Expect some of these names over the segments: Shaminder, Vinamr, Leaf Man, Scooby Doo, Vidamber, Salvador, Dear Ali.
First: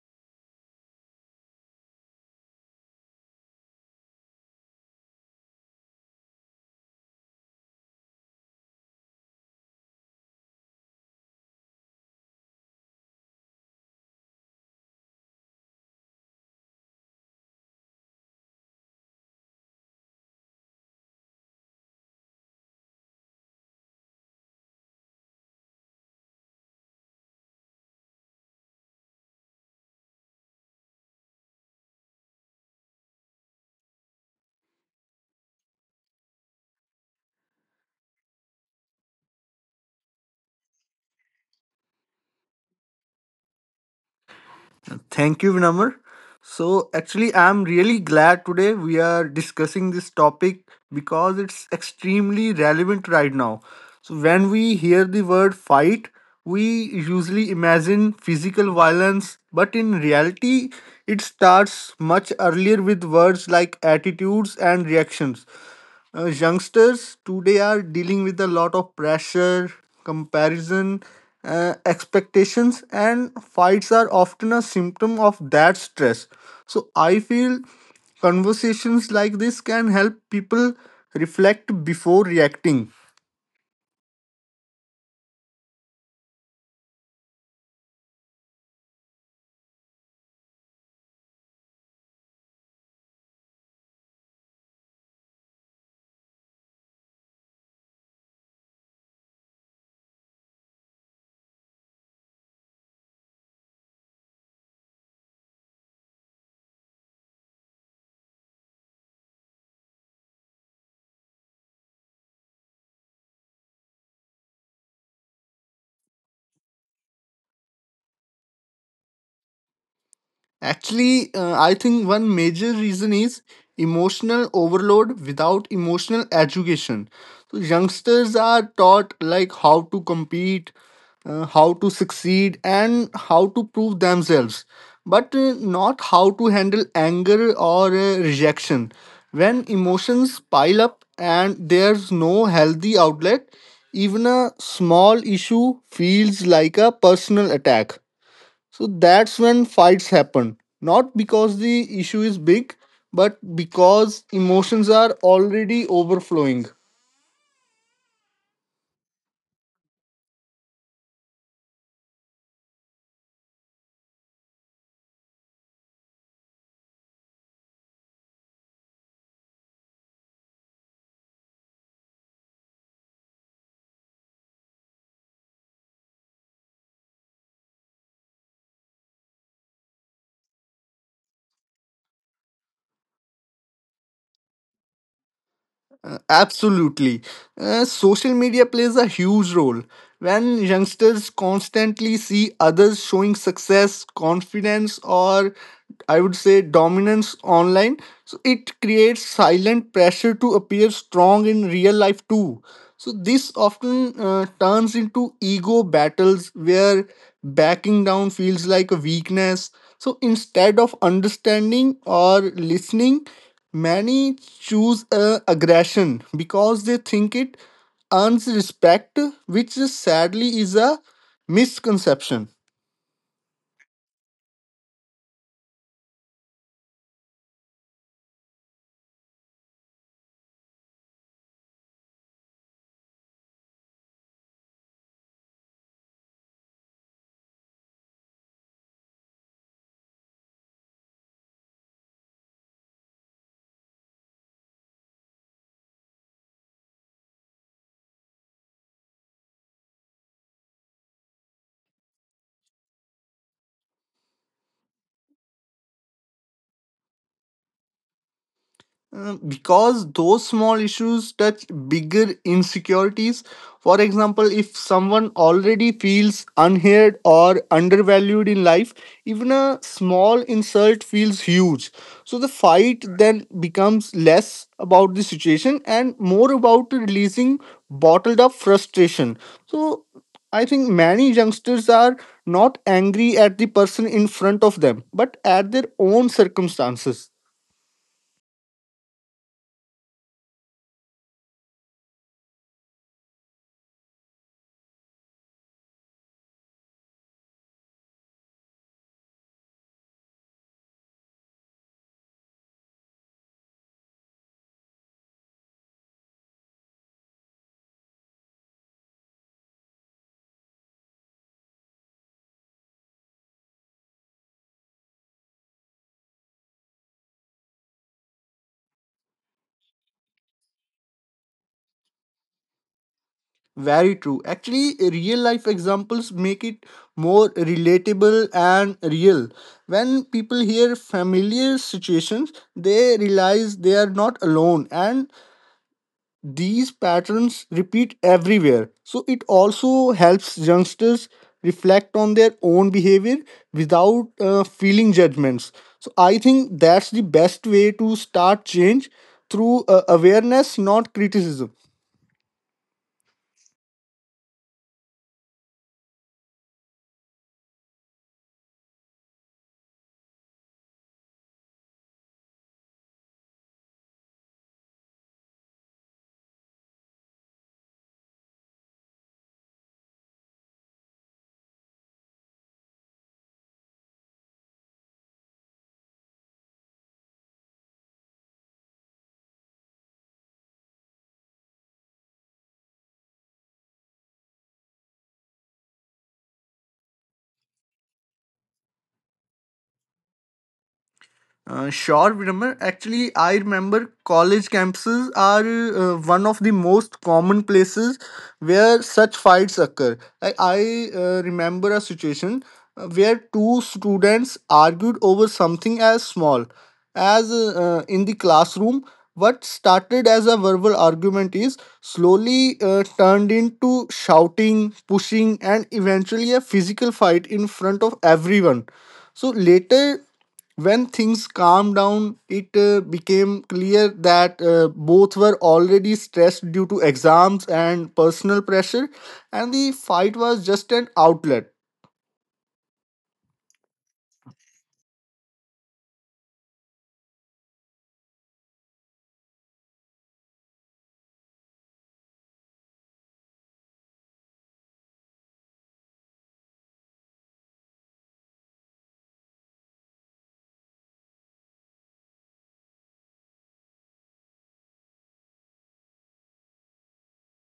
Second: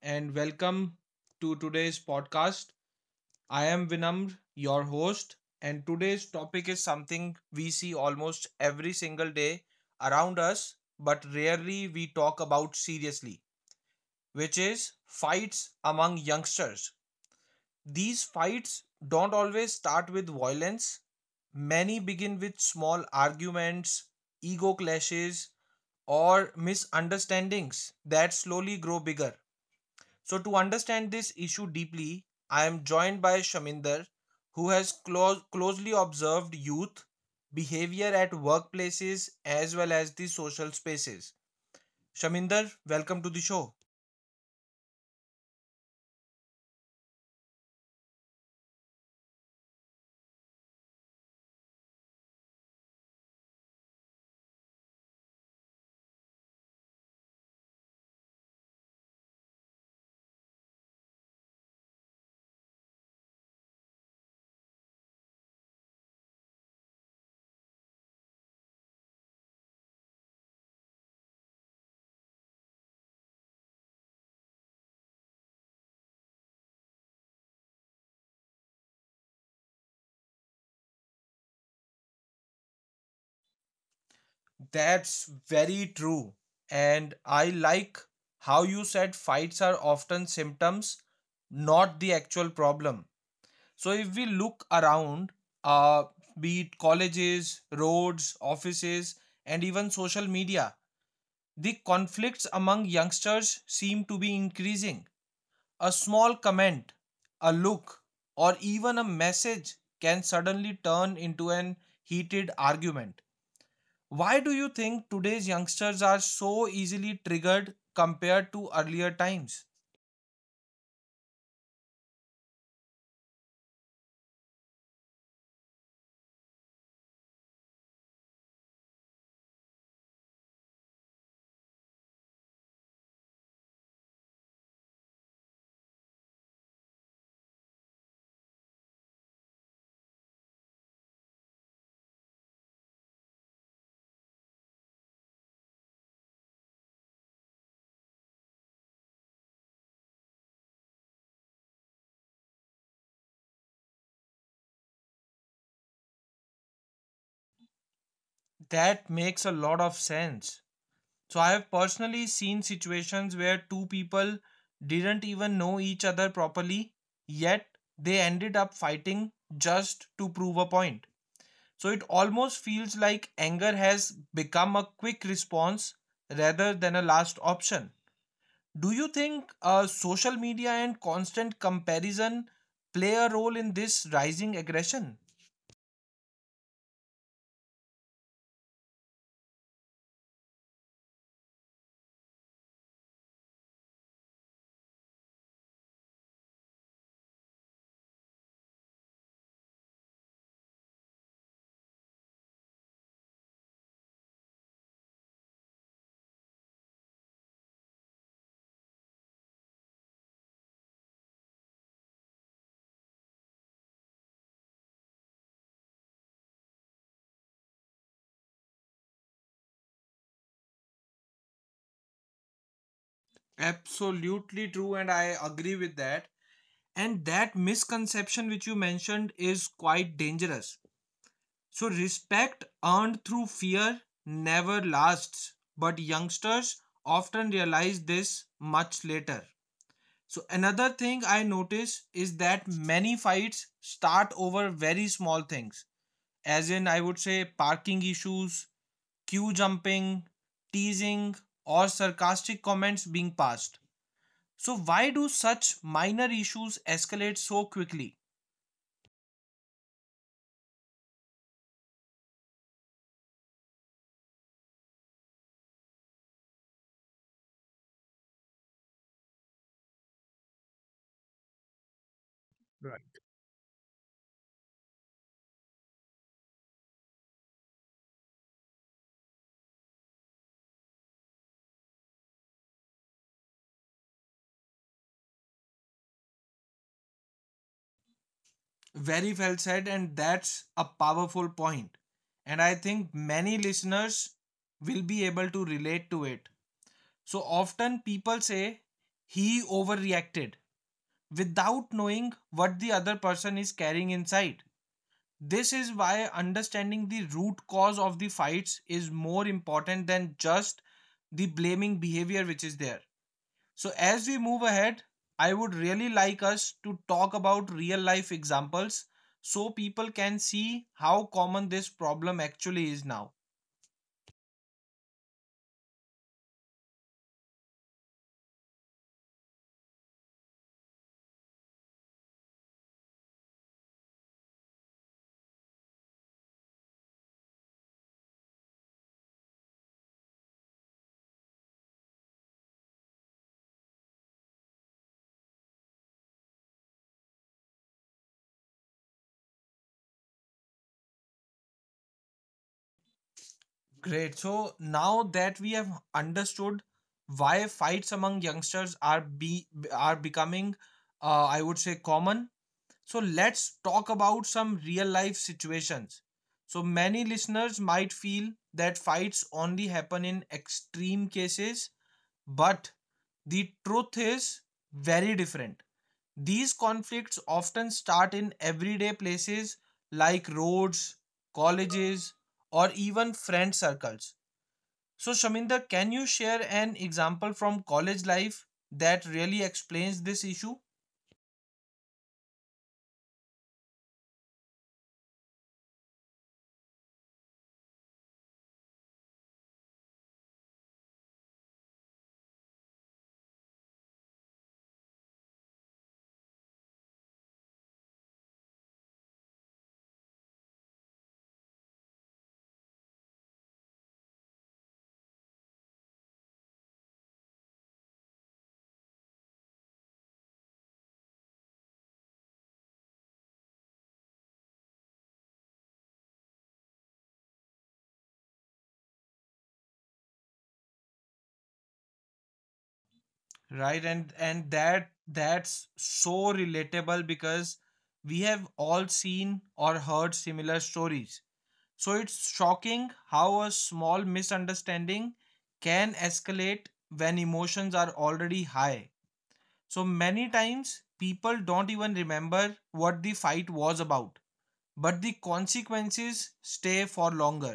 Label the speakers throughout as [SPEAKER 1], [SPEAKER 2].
[SPEAKER 1] and welcome to today's podcast. I am Vinamr, your host, and today's topic is something we see almost every single day around us, but rarely we talk about seriously, which is fights among youngsters. These fights don't always start with violence, many begin with small arguments, ego clashes, or misunderstandings that slowly grow bigger. So, to understand this issue deeply, I am joined by Shaminder, who has closely observed youth behavior at workplaces as well as the social spaces. Shaminder, welcome to the show.
[SPEAKER 2] Thank you, Vinamr. So, actually, I'm really glad today we are discussing this topic because it's extremely relevant right now. So, when we hear the word fight, we usually imagine physical violence, but in reality, it starts much earlier with words like attitudes and reactions. Youngsters today are dealing with a lot of pressure, comparison, expectations, and fights are often a symptom of that stress. So I feel conversations like this can help people reflect before reacting.
[SPEAKER 1] That's very true. And I like how you said fights are often symptoms, not the actual problem. So, if we look around, uh, be it colleges, roads, offices, and even social media, the conflicts among youngsters seem to be increasing. A small comment, a look, or even a message can suddenly turn into an heated argument. Why do you think today's youngsters are so easily triggered compared to earlier times?
[SPEAKER 2] Actually, I think one major reason is emotional overload without emotional education. So youngsters are taught like how to compete, how to succeed, and how to prove themselves, but not how to handle anger or rejection. When emotions pile up and there's no healthy outlet, even a small issue feels like a personal attack. So that's when fights happen. Not because the issue is big, but because emotions are already overflowing.
[SPEAKER 1] That makes a lot of sense. So, I have personally seen situations where two people didn't even know each other properly, yet they ended up fighting just to prove a point. So it almost feels like anger has become a quick response rather than a last option. Do you think social media and constant comparison play a role in this rising aggression?
[SPEAKER 2] Absolutely. Social media plays a huge role. When youngsters constantly see others showing success, confidence, or I would say dominance online, so it creates silent pressure to appear strong in real life too. So this often turns into ego battles where backing down feels like a weakness. So instead of understanding or listening, many choose aggression because they think it earns respect, which sadly is a misconception.
[SPEAKER 1] Absolutely true, and I agree with that. And that misconception which you mentioned is quite dangerous. So, respect earned through fear never lasts, but youngsters often realize this much later. So another thing I notice is that many fights start over very small things, as in I would say parking issues, queue jumping, teasing, or sarcastic comments being passed. So why do such minor issues escalate so quickly?
[SPEAKER 2] Because those small issues touch bigger insecurities. For example, if someone already feels unheard or undervalued in life, even a small insult feels huge. So the fight then becomes less about the situation and more about releasing bottled up frustration. So I think many youngsters are not angry at the person in front of them, but at their own circumstances.
[SPEAKER 1] Very well said, and that's a powerful point. And I think many listeners will be able to relate to it. So often people say he overreacted without knowing what the other person is carrying inside. This is why understanding the root cause of the fights is more important than just the blaming behavior which is there. So, as we move ahead, I would really like us to talk about real life examples so people can see how common this problem actually is now.
[SPEAKER 2] Very true. Actually, real life examples make it more relatable and real. When people hear familiar situations, they realize they are not alone, and these patterns repeat everywhere. So, it also helps youngsters reflect on their own behavior without feeling judgments. So, I think that's the best way to start change through awareness, not criticism.
[SPEAKER 1] Great. So, now that we have understood why fights among youngsters are becoming I would say common. So let's talk about some real life situations. So many listeners might feel that fights only happen in extreme cases, but the truth is very different. These conflicts often start in everyday places like roads, colleges, or even friend circles. So, Shaminda, can you share an example from college life that really explains this issue?
[SPEAKER 2] Sure, Viramar. Actually, I remember college campuses are one of the most common places where such fights occur. Like I remember a situation where two students argued over something as small as in the classroom. What started as a verbal argument is slowly turned into shouting, pushing, and eventually a physical fight in front of everyone. So later, when things calmed down, it became clear that both were already stressed due to exams and personal pressure, and the fight was just an outlet.
[SPEAKER 1] Right, and that's so relatable because we have all seen or heard similar stories. So it's shocking how a small misunderstanding can escalate when emotions are already high. So many times people don't even remember what the fight was about, but the consequences stay for longer.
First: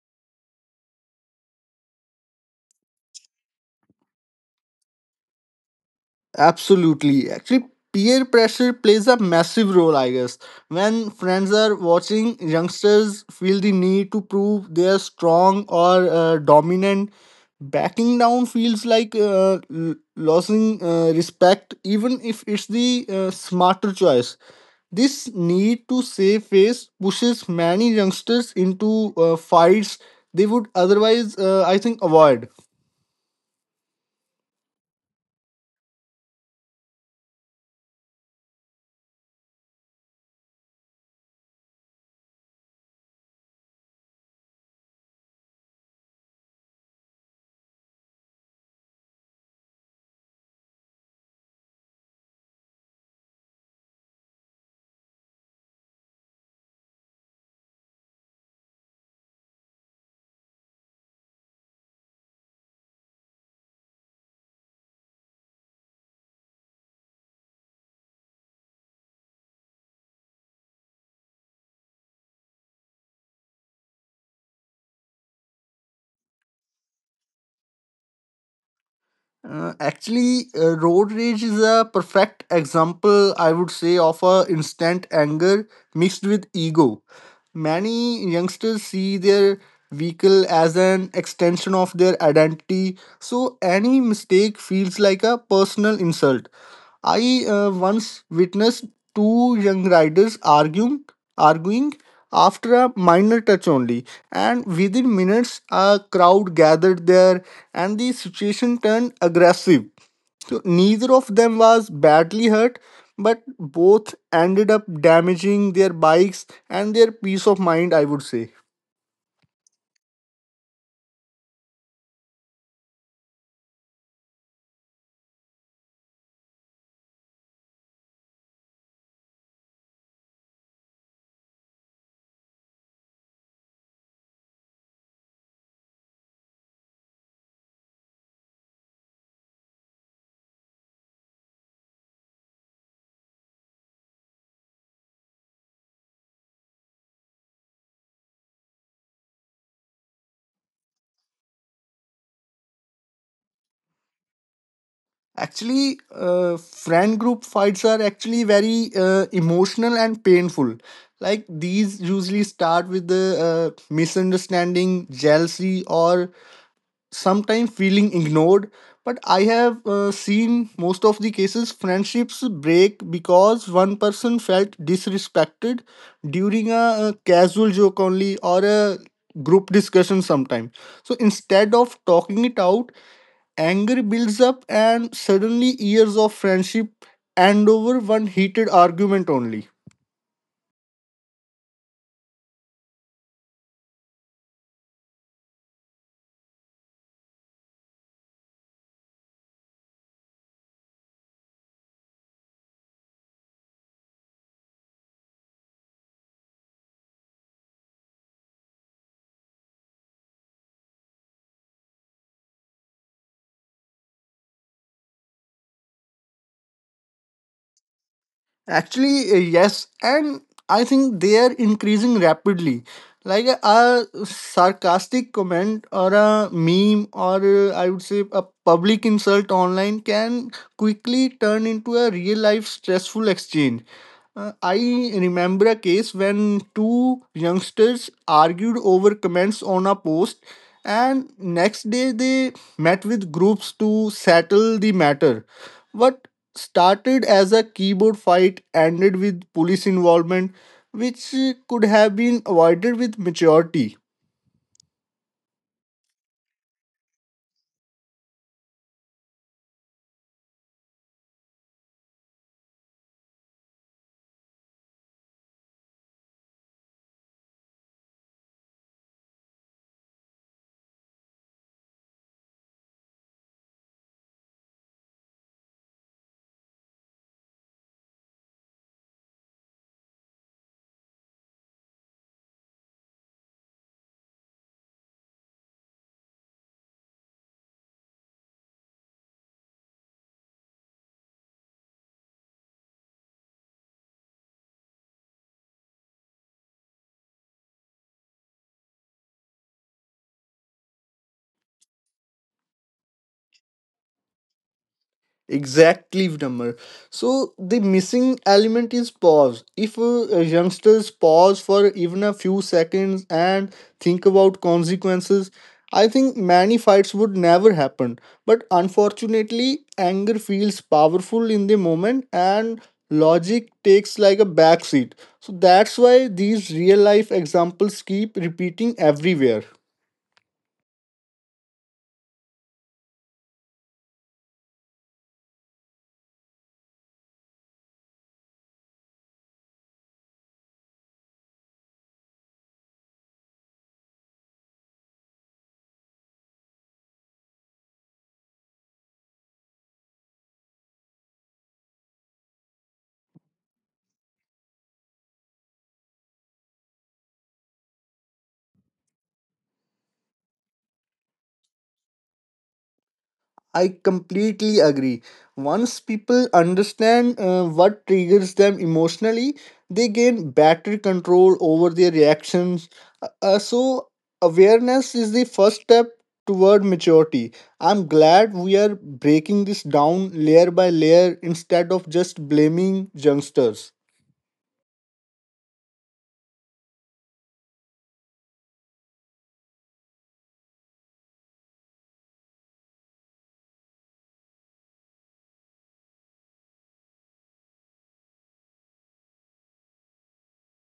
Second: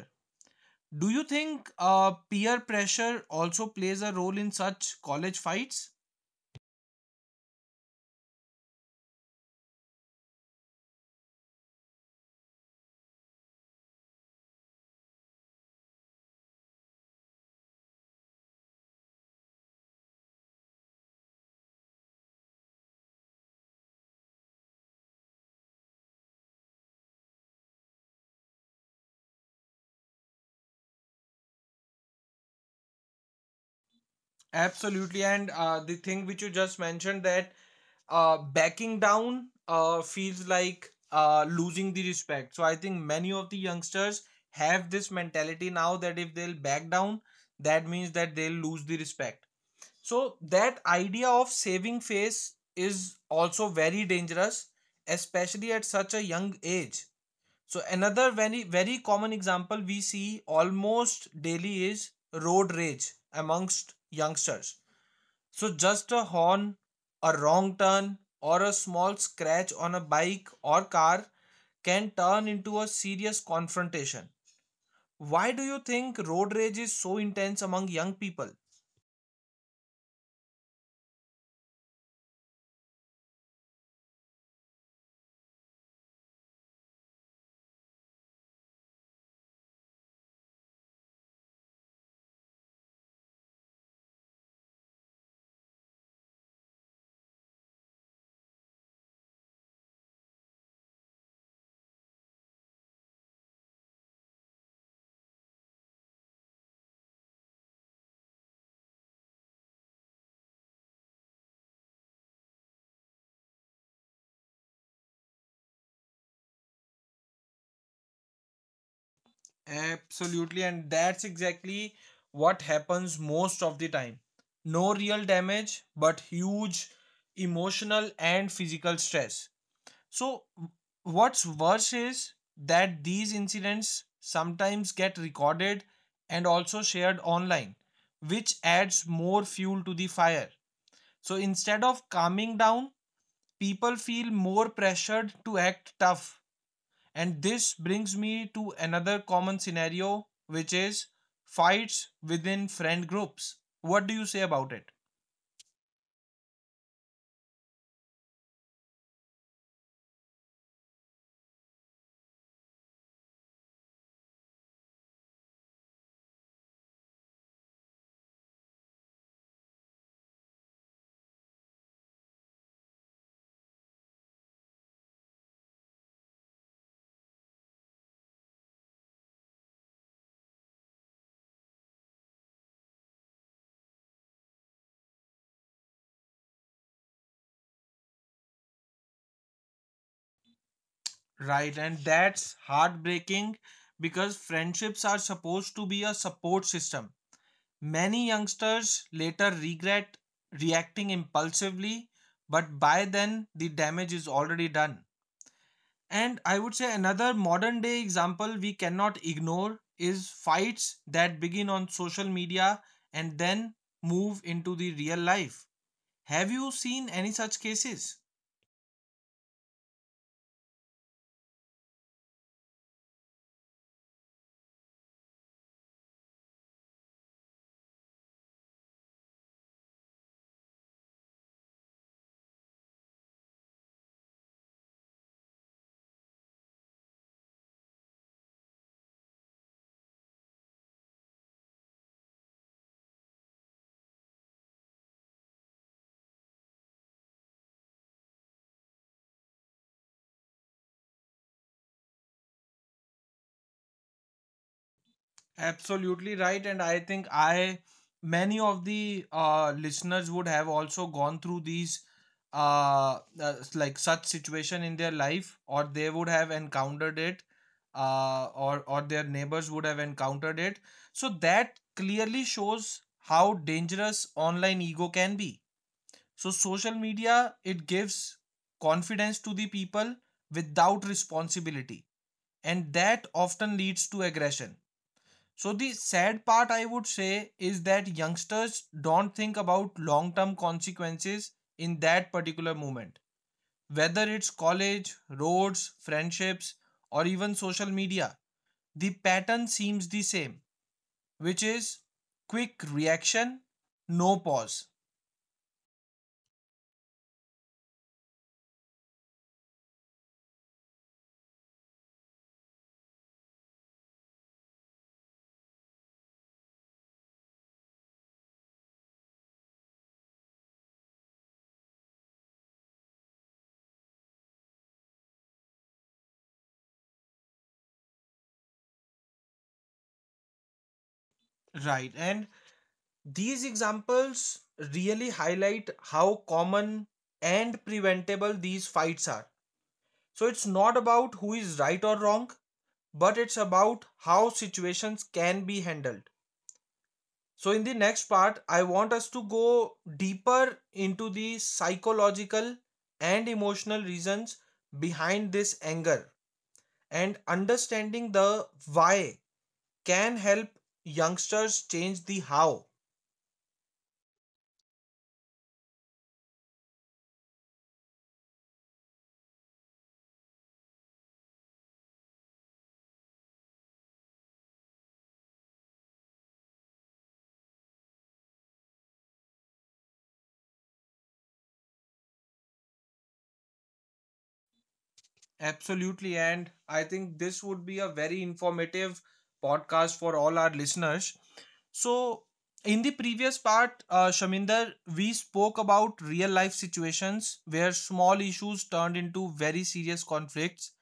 [SPEAKER 1] Do you think peer pressure also plays a role in such college fights?
[SPEAKER 2] Absolutely. Actually, peer pressure plays a massive role, I guess. When friends are watching, youngsters feel the need to prove they are strong or dominant. Backing down feels like losing respect, even if it's the smarter choice. This need to save face pushes many youngsters into fights they would otherwise, I think, avoid.
[SPEAKER 1] Absolutely, and the thing which you just mentioned that backing down feels like losing the respect. So I think many of the youngsters have this mentality now that if they'll back down, that means that they'll lose the respect. So that idea of saving face is also very dangerous, especially at such a young age. So another very common example we see almost daily is road rage amongst youngsters. So, just a horn, a wrong turn, or a small scratch on a bike or car can turn into a serious confrontation. Why do you think road rage is so intense among young people?
[SPEAKER 2] Actually, road rage is a perfect example, I would say, of a instant anger mixed with ego. Many youngsters see their vehicle as an extension of their identity, so any mistake feels like a personal insult. I once witnessed two young riders arguing after a minor touch only, and within minutes a crowd gathered there and the situation turned aggressive. So neither of them was badly hurt, but both ended up damaging their bikes and their peace of mind, I would say.
[SPEAKER 1] Absolutely, and that's exactly what happens most of the time. No real damage, but huge emotional and physical stress. So, what's worse is that these incidents sometimes get recorded and also shared online, which adds more fuel to the fire. So, instead of calming down, people feel more pressured to act tough. And this brings me to another common scenario, which is fights within friend groups. What do you say about it?
[SPEAKER 2] Actually, friend group fights are actually very emotional and painful. Like, these usually start with the misunderstanding, jealousy, or sometimes feeling ignored. But I have seen most of the cases friendships break because one person felt disrespected during a, casual joke only, or a group discussion sometime. So instead of talking it out, anger builds up, and suddenly years of friendship end over one heated argument only.
[SPEAKER 1] Right, and that's heartbreaking because friendships are supposed to be a support system. Many youngsters later regret reacting impulsively, but by then the damage is already done. And I would say another modern day example we cannot ignore is fights that begin on social media and then move into the real life. Have you seen any such cases?
[SPEAKER 2] Actually, yes, and I think they are increasing rapidly. Like a sarcastic comment or a meme or I would say a public insult online can quickly turn into a real life stressful exchange. I remember a case when two youngsters argued over comments on a post, and next day they met with groups to settle the matter. What started as a keyboard fight ended with police involvement, which could have been avoided with maturity.
[SPEAKER 1] Absolutely right. And I think many of the listeners would have also gone through these, like such situation in their life, or they would have encountered it, or their neighbors would have encountered it. So that clearly shows how dangerous online ego can be. So social media, it gives confidence to the people without responsibility, and that often leads to aggression. So the sad part I would say is that youngsters don't think about long-term consequences in that particular moment. Whether it's college, roads, friendships, or even social media, the pattern seems the same, which is quick reaction, no pause.
[SPEAKER 2] Exactly, Vidamber. So the missing element is pause. If youngsters pause for even a few seconds and think about consequences, I think many fights would never happen. But unfortunately, anger feels powerful in the moment and logic takes like a backseat. So that's why these real life examples keep repeating everywhere.
[SPEAKER 1] Right, and these examples really highlight how common and preventable these fights are. So it's not about who is right or wrong, but it's about how situations can be handled. So, in the next part, I want us to go deeper into the psychological and emotional reasons behind this anger, and understanding the why can help youngsters change the how.
[SPEAKER 2] I completely agree. Once people understand what triggers them emotionally, they gain better control over their reactions. So, awareness is the first step toward maturity. I'm glad we are breaking this down layer by layer instead of just blaming youngsters.
[SPEAKER 1] Absolutely. And I think this would be a very informative podcast for all our listeners. So, in the previous part, Shaminder, we spoke about real life situations where small issues turned into very serious conflicts.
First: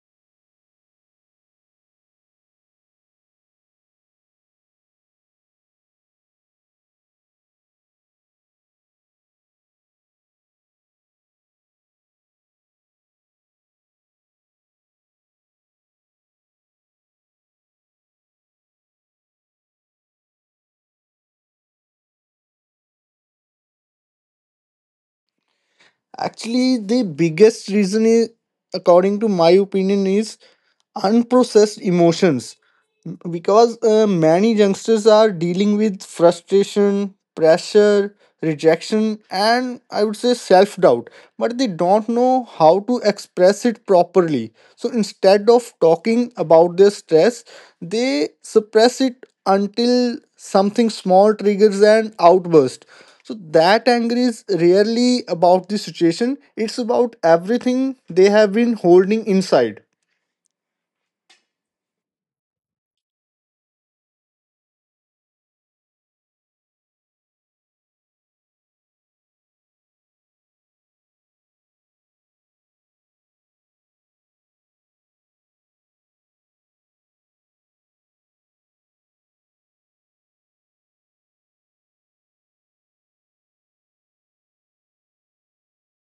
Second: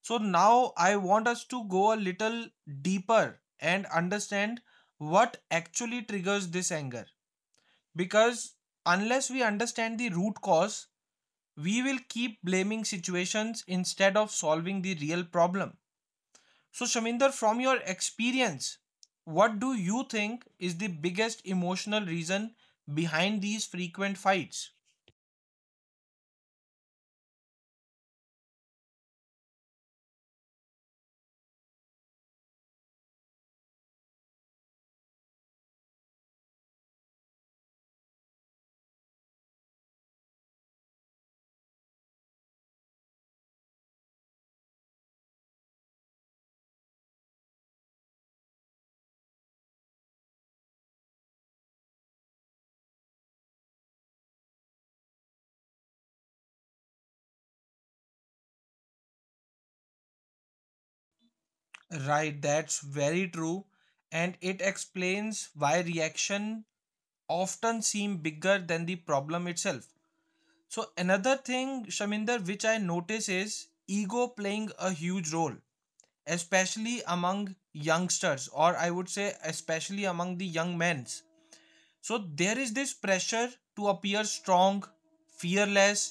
[SPEAKER 1] So, now I want us to go a little deeper and understand what actually triggers this anger. Because unless we understand the root cause, we will keep blaming situations instead of solving the real problem. So, Shaminder, from your experience, what do you think is the biggest emotional reason behind these frequent fights?
[SPEAKER 2] Actually, the biggest reason is, according to my opinion, is unprocessed emotions, because many youngsters are dealing with frustration, pressure, rejection, and I would say self doubt. But they don't know how to express it properly, so instead of talking about their stress, they suppress it until something small triggers an outburst. So that anger is rarely about the situation; it's about everything they have been holding inside.
[SPEAKER 1] Right, that's very true. And it explains why reaction often seem bigger than the problem itself. So another thing, Shaminder, which I notice is ego playing a huge role, especially among youngsters, or I would say especially among the young men's. So there is this pressure to appear strong, fearless,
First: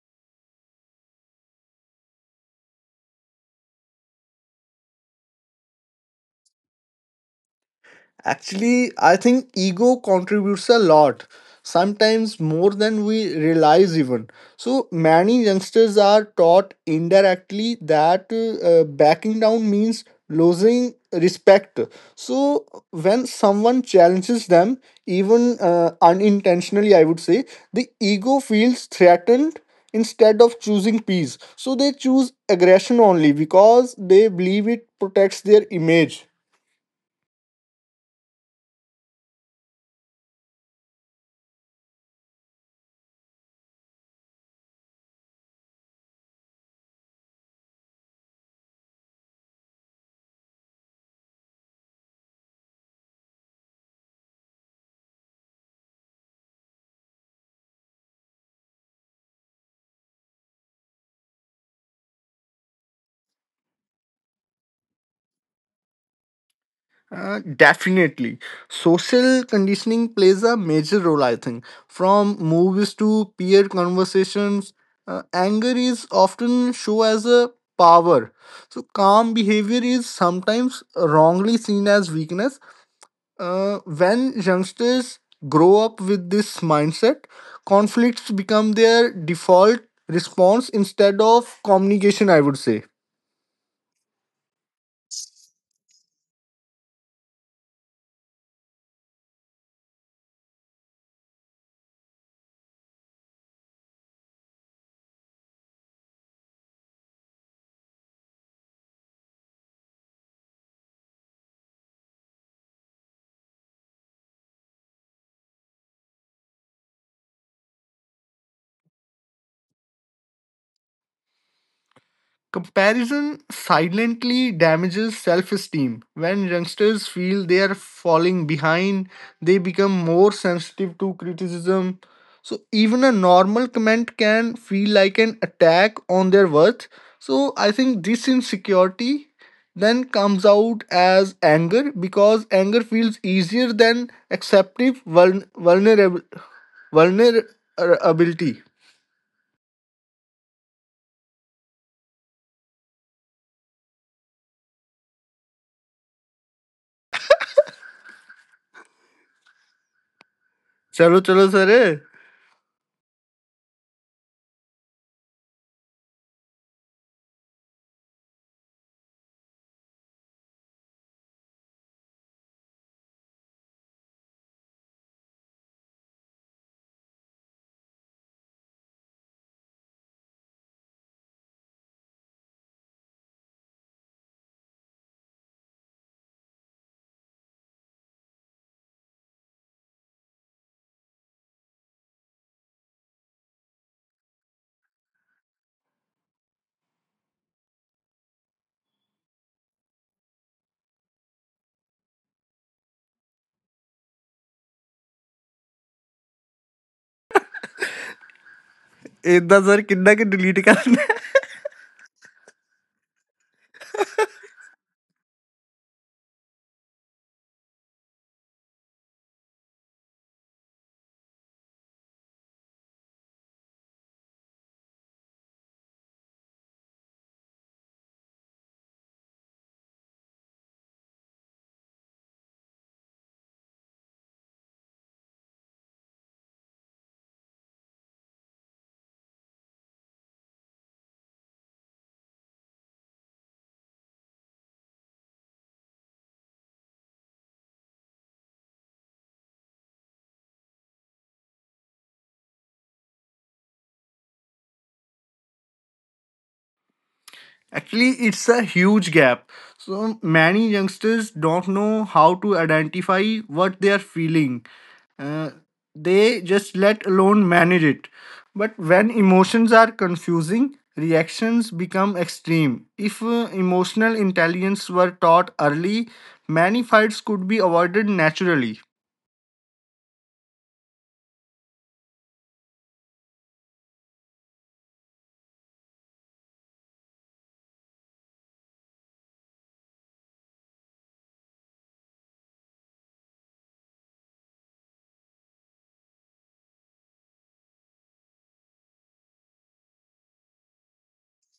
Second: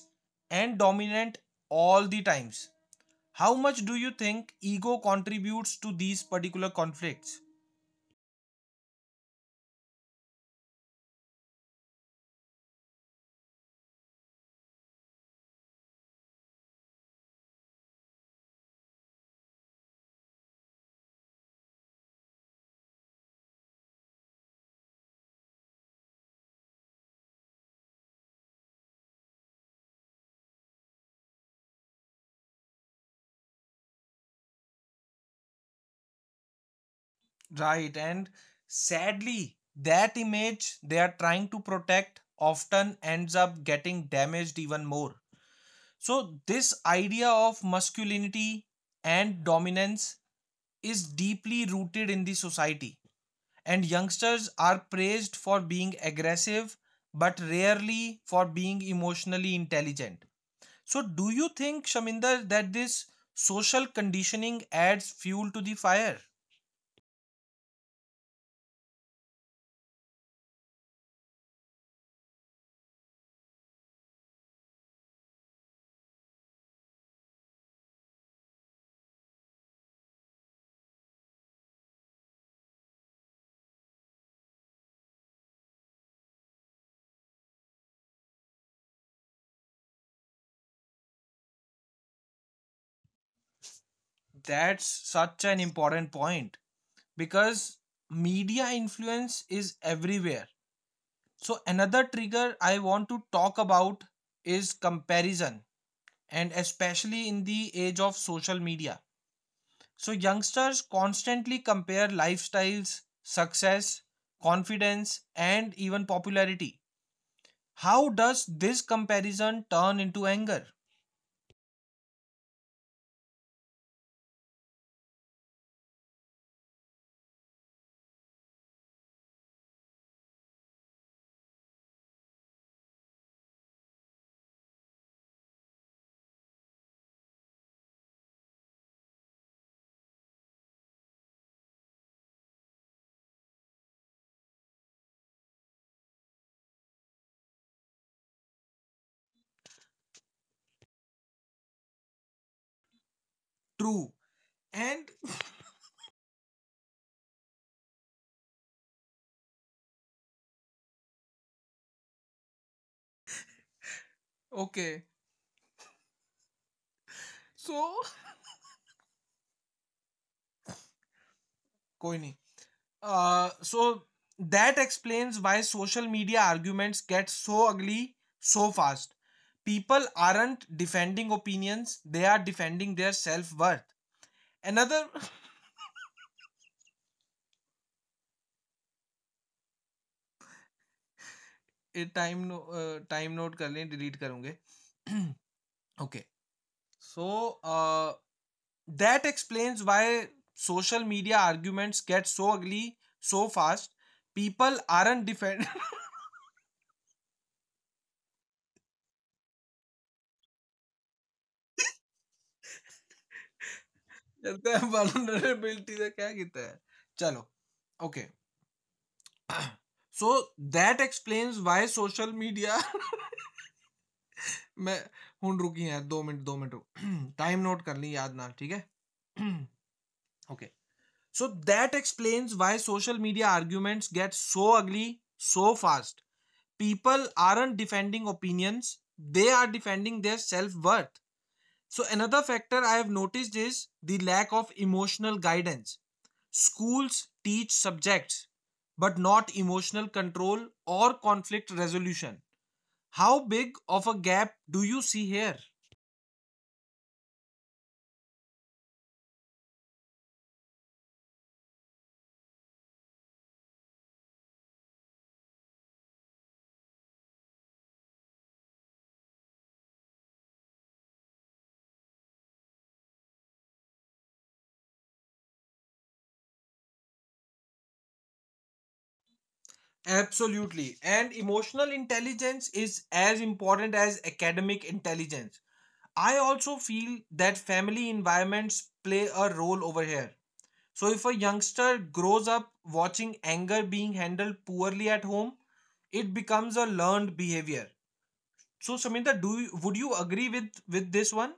[SPEAKER 1] and dominant all the times. How much do you think ego contributes to these particular conflicts?
[SPEAKER 2] Actually, I think ego contributes a lot, sometimes more than we realize even. So many youngsters are taught indirectly that backing down means losing respect. So when someone challenges them, even unintentionally, I would say, the ego feels threatened instead of choosing peace. So they choose aggression only because they believe it protects their image.
[SPEAKER 1] Right, and sadly that image they are trying to protect often ends up getting damaged even more. So this idea of masculinity and dominance is deeply rooted in the society, and youngsters are praised for being aggressive but rarely for being emotionally intelligent. So, do you think, Shaminder, that this social conditioning adds fuel to the fire?
[SPEAKER 2] Definitely. Social conditioning plays a major role, I think. From movies to peer conversations, anger is often shown as a power. So, calm behavior is sometimes wrongly seen as weakness. When youngsters grow up with this mindset, conflicts become their default response instead of communication, I would say.
[SPEAKER 1] That's such an important point because media influence is everywhere. So, another trigger I want to talk about is comparison, and especially in the age of social media. So youngsters constantly compare lifestyles, success, confidence, and even popularity. How does this comparison turn into anger?
[SPEAKER 2] Comparison silently damages self esteem. When youngsters feel they are falling behind, they become more sensitive to criticism. So, even a normal comment can feel like an attack on their worth. So, I think this insecurity then comes out as anger, because anger feels easier than acceptive vulnerability.
[SPEAKER 1] True. And
[SPEAKER 2] चलो चलो सरे
[SPEAKER 1] okay, so कोई नहीं. So that explains why social media arguments get so ugly so fast. People aren't defending opinions; they are defending their self worth. Another time time no, time note कर लें Delete करूंगे Okay. So that explains why social media arguments get so ugly so fast. People aren't defend.
[SPEAKER 2] ਇਦਾਂ sir ਕਿੰਨਾ ਕਿ delete ਕਰ.
[SPEAKER 1] कहते हैं vulnerability से क्या कहते हैं चलो okay so that explains why social media मैं हूं रुकी यार दो मिनट रुक टाइम नोट कर ली याद ना ठीक है okay so that explains why social media arguments get so अगली so fast. People aren't defending opinions, they are defending their self worth. So, another factor I have noticed is the lack of emotional guidance. Schools teach subjects, but not emotional control or conflict resolution. How big of a gap do you see here?
[SPEAKER 2] Actually, it's a huge gap. So many youngsters don't know how to identify what they are feeling. Uh, they just let alone manage it. But when emotions are confusing, reactions become extreme. If emotional intelligence were taught early, many fights could be avoided naturally.
[SPEAKER 1] Absolutely. And emotional intelligence is as important as academic intelligence. I also feel that family environments play a role over here. So, if a youngster grows up watching anger being handled poorly at home, it becomes a learned behavior. So, Samita, would you agree with this one?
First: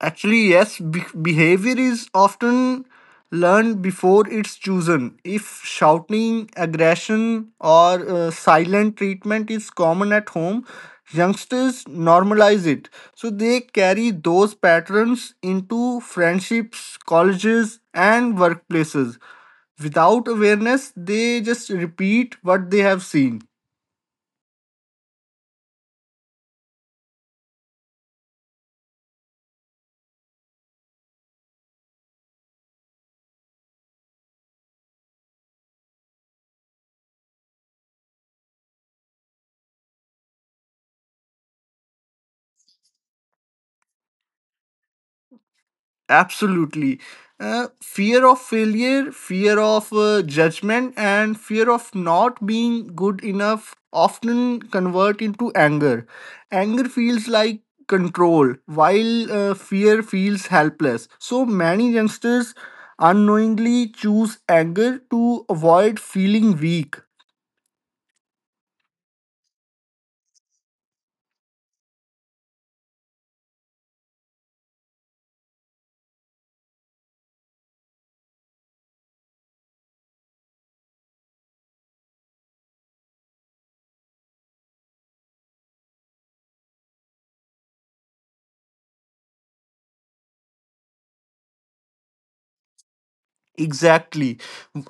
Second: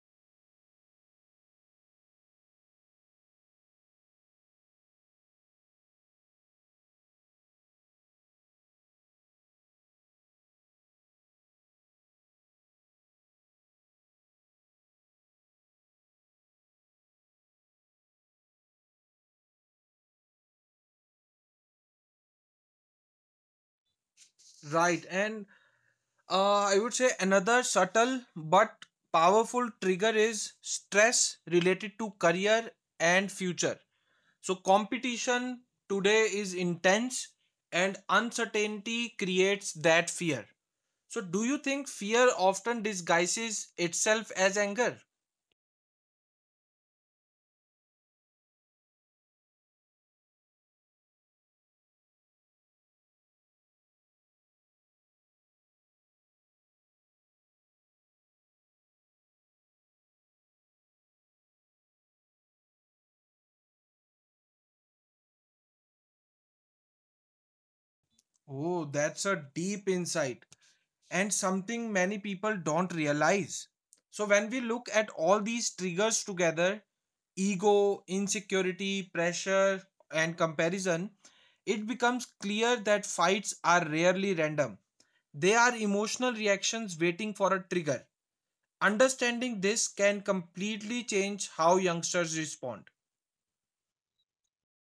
[SPEAKER 2] Actually, yes, behavior is often learned before it's chosen. If shouting, aggression, or silent treatment is common at home, youngsters normalize it. So they carry those patterns into friendships, colleges, and workplaces. Without awareness, they just repeat what they have seen.
[SPEAKER 1] Right, and I would say another subtle but powerful trigger is stress related to career and future. So, competition today is intense, and uncertainty creates that fear. So, do you think fear often disguises itself as anger?
[SPEAKER 2] Absolutely. Fear of failure, fear of judgment, and fear of not being good enough often convert into anger. Anger feels like control, while fear feels helpless. So many youngsters unknowingly choose anger to avoid feeling weak.
[SPEAKER 1] Oh, that's a deep insight and something many people don't realize. So, when we look at all these triggers together, ego, insecurity, pressure, and comparison, it becomes clear that fights are rarely random. They are emotional reactions waiting for a trigger. Understanding this can completely change how youngsters respond.
[SPEAKER 2] Exactly.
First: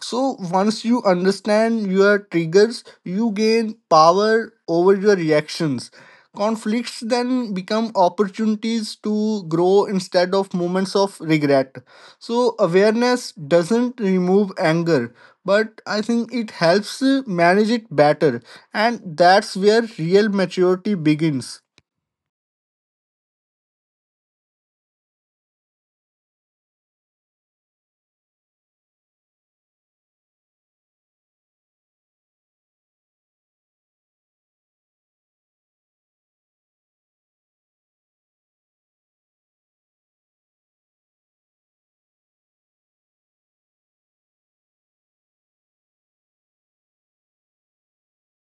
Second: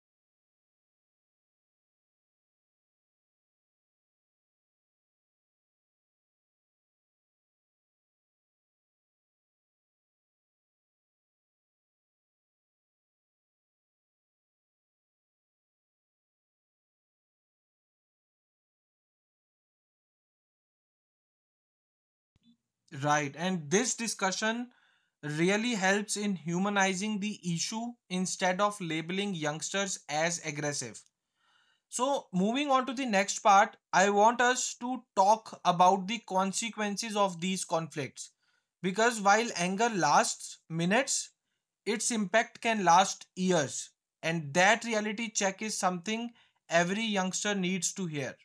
[SPEAKER 2] So once you understand your triggers, you gain power over your reactions. Conflicts then become opportunities to grow instead of moments of regret. So awareness doesn't remove anger, but I think it helps manage it better. And that's where real maturity begins.
[SPEAKER 1] Right. And this discussion really helps in humanizing the issue instead of labeling youngsters as aggressive. So, moving on to the next part, I want us to talk about the consequences of these conflicts. Because while anger lasts minutes, its impact can last years. And that reality check is something every youngster needs to hear.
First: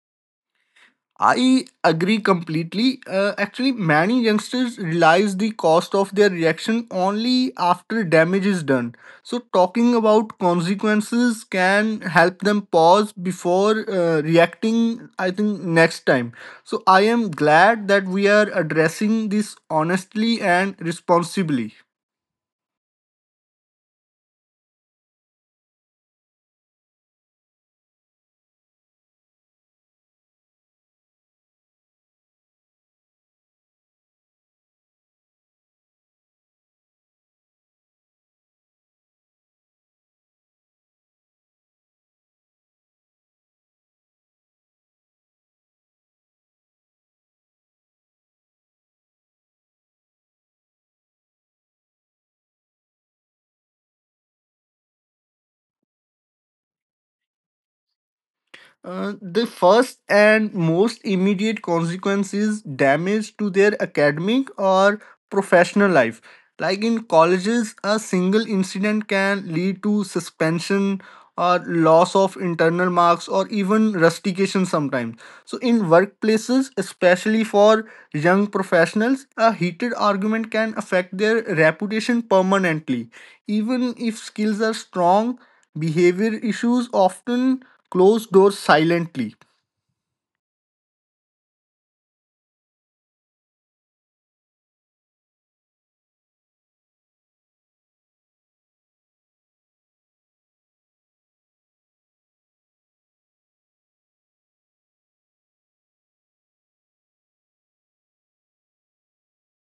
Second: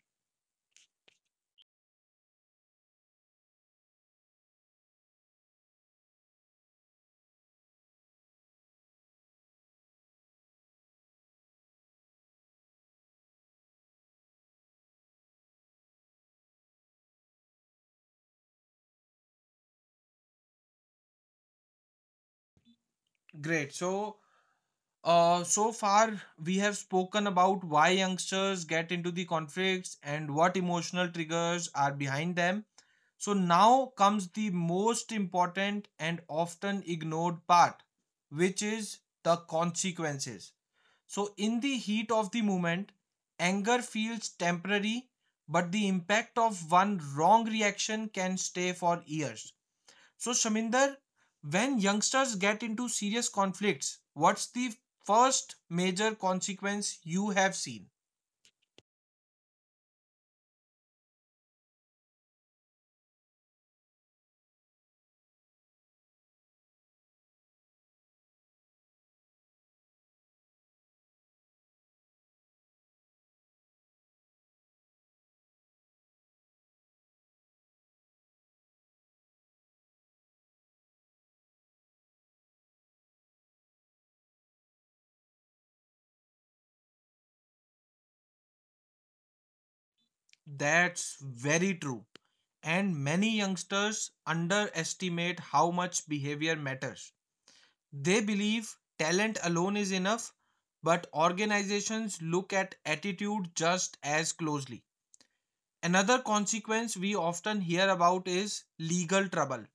[SPEAKER 2] I agree completely. Actually, many youngsters realize the cost of their reaction only after damage is done. So, talking about consequences can help them pause before reacting, I think, next time. So, I am glad that we are addressing this honestly and responsibly.
[SPEAKER 1] Great. So far, we have spoken about why youngsters get into the conflicts and what emotional triggers are behind them. So now comes the most important and often ignored part, which is the consequences. So, in the heat of the moment, anger feels temporary, but the impact of one wrong reaction can stay for years. So, Shaminder, when youngsters get into serious conflicts, what's the first major consequence you have seen?
[SPEAKER 2] The first and most immediate consequence is damage to their academic or professional life. Like in colleges, a single incident can lead to suspension, loss of internal marks, or even rustication sometimes. So in workplaces, especially for young professionals, a heated argument can affect their reputation permanently. Even if skills are strong, behavior issues often close doors silently.
[SPEAKER 1] That's very true. And many youngsters underestimate how much behavior matters. They believe talent alone is enough, but organizations look at attitude just as closely. Another consequence we often hear about is legal trouble.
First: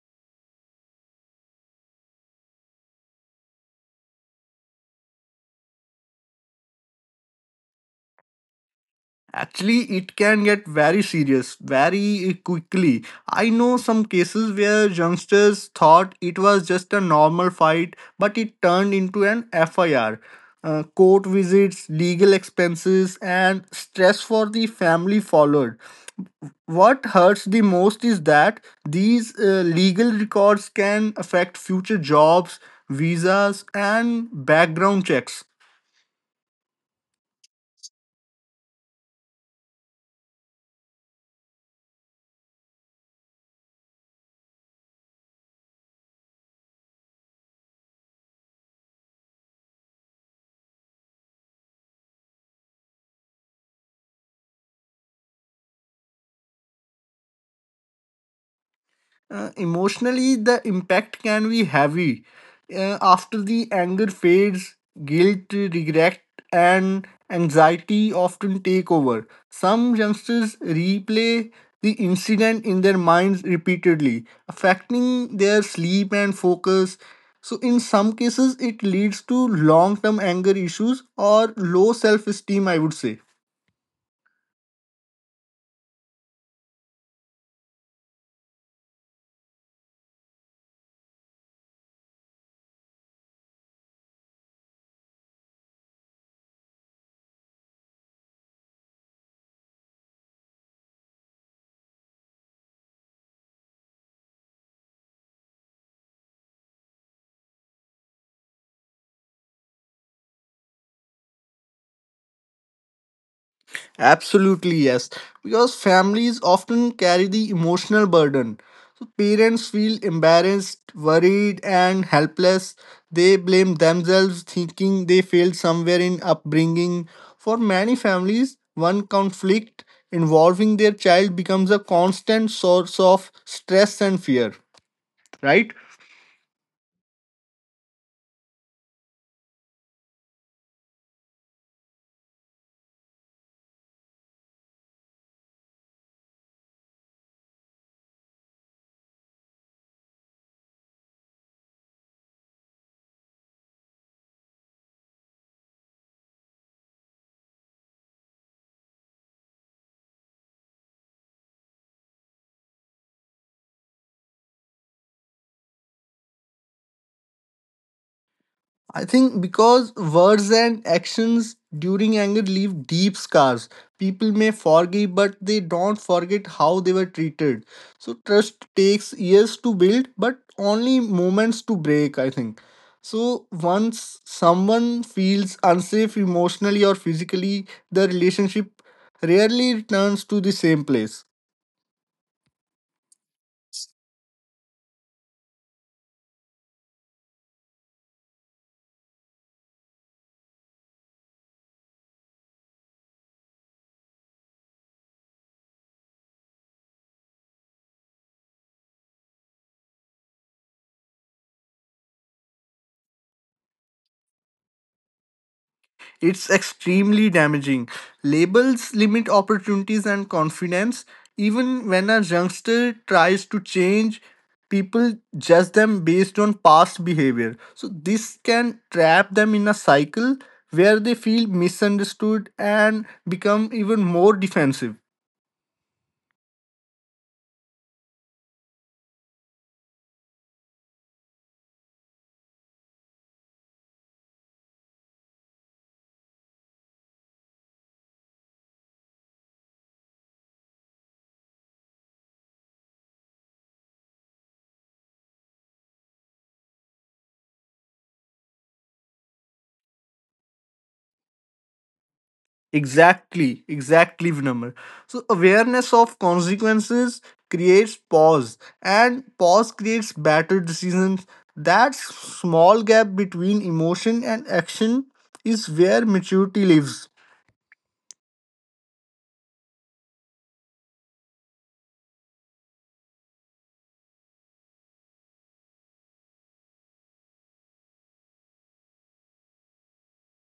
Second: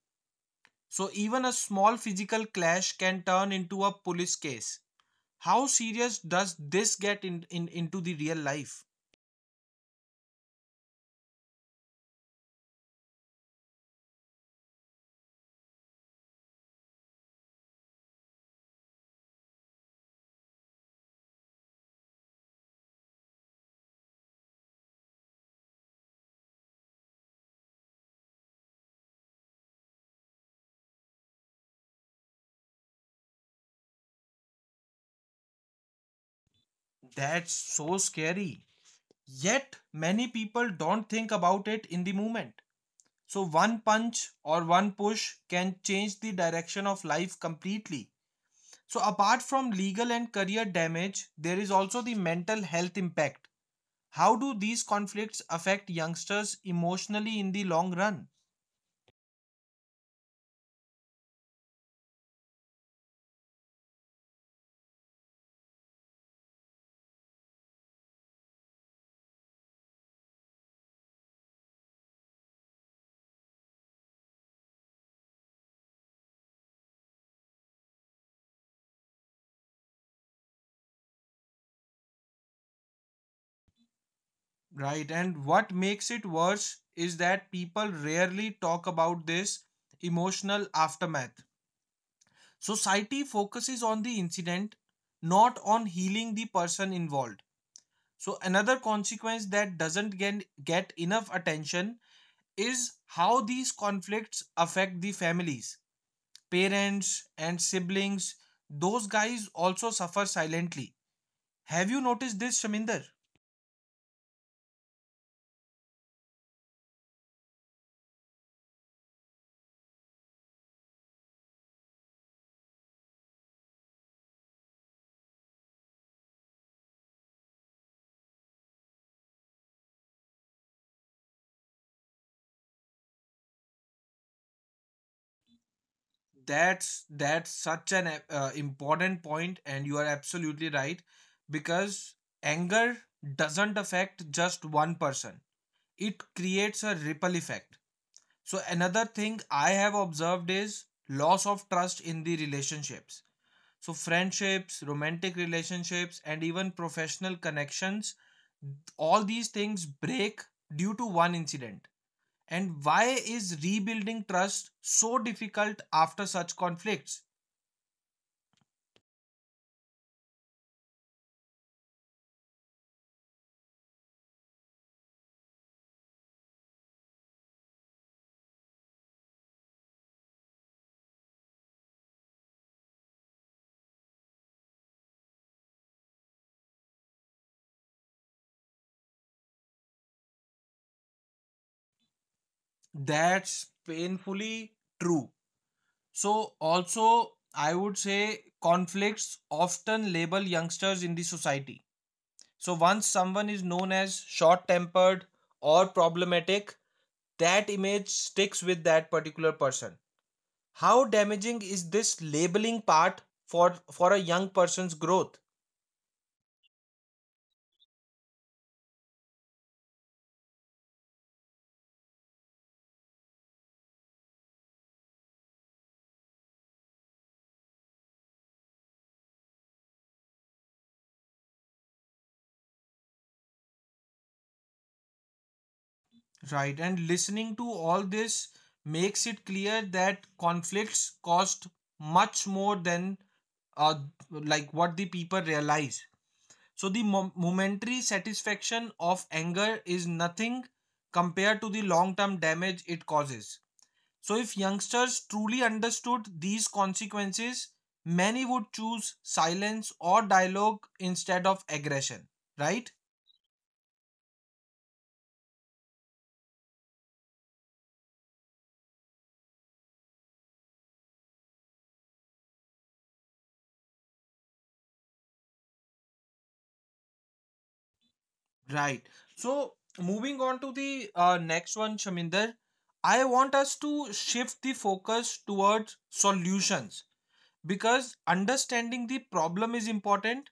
[SPEAKER 1] So even a small physical clash can turn into a police case. How serious does this get in into the real life?
[SPEAKER 2] Actually, it can get very serious very quickly. I know some cases where youngsters thought it was just a normal fight, but it turned into an FIR. Court visits, legal expenses, and stress for the family followed. What hurts the most is that these legal records can affect future jobs, visas, and background checks.
[SPEAKER 1] That's so scary. Yet many people don't think about it in the moment. So one punch or one push can change the direction of life completely. So apart from legal and career damage, there is also the mental health impact. How do these conflicts affect youngsters emotionally in the long run?
[SPEAKER 2] Emotionally, the impact can be heavy. After the anger fades, guilt, regret, and anxiety often take over. Some youngsters replay the incident in their minds repeatedly, affecting their sleep and focus. So, in some cases, it leads to long term anger issues or low self esteem, I would say.
[SPEAKER 1] Right. And what makes it worse is that people rarely talk about this emotional aftermath. Society focuses on the incident, not on healing the person involved. So, another consequence that doesn't get enough attention is how these conflicts affect the families. Parents and siblings, those guys also suffer silently. Have you noticed this, Shaminder?
[SPEAKER 2] Absolutely, yes. Because families often carry the emotional burden. So parents feel embarrassed, worried, and helpless. They blame themselves, thinking they failed somewhere in upbringing. For many families, one conflict involving their child becomes a constant source of stress and fear, right?
[SPEAKER 1] That's such an important point, and you are absolutely right, because anger doesn't affect just one person, it creates a ripple effect. So another thing I have observed is loss of trust in the relationships. So friendships, romantic relationships, and even professional connections, all these things break due to one incident. And why is rebuilding trust so difficult after such conflicts?
[SPEAKER 2] I think because words and actions during anger leave deep scars. People may forgive, but they don't forget how they were treated. So trust takes years to build, but only moments to break, I think. So once someone feels unsafe emotionally or physically, the relationship rarely returns to the same place.
[SPEAKER 1] That's painfully true. So, also, I would say conflicts often label youngsters in the society. So, once someone is known as short tempered or problematic, that image sticks with that particular person. How damaging is this labeling part for a young person's growth?
[SPEAKER 2] It's extremely damaging. Labels limit opportunities and confidence. Even when a youngster tries to change, people judge them based on past behavior. So, this can trap them in a cycle where they feel misunderstood and become even more defensive.
[SPEAKER 1] Right, and listening to all this makes it clear that conflicts cost much more than uh, like what the people realize. So the momentary satisfaction of anger is nothing compared to the long-term damage it causes. So if youngsters truly understood these consequences, many would choose silence or dialogue instead of aggression, right?
[SPEAKER 2] Exactly, Vinamr. So, awareness of consequences creates pause, and pause creates better decisions. That small gap between emotion and action is where maturity lives.
[SPEAKER 1] Right. So moving on to the next one, Shaminder, I want us to shift the focus towards solutions, because understanding the problem is important,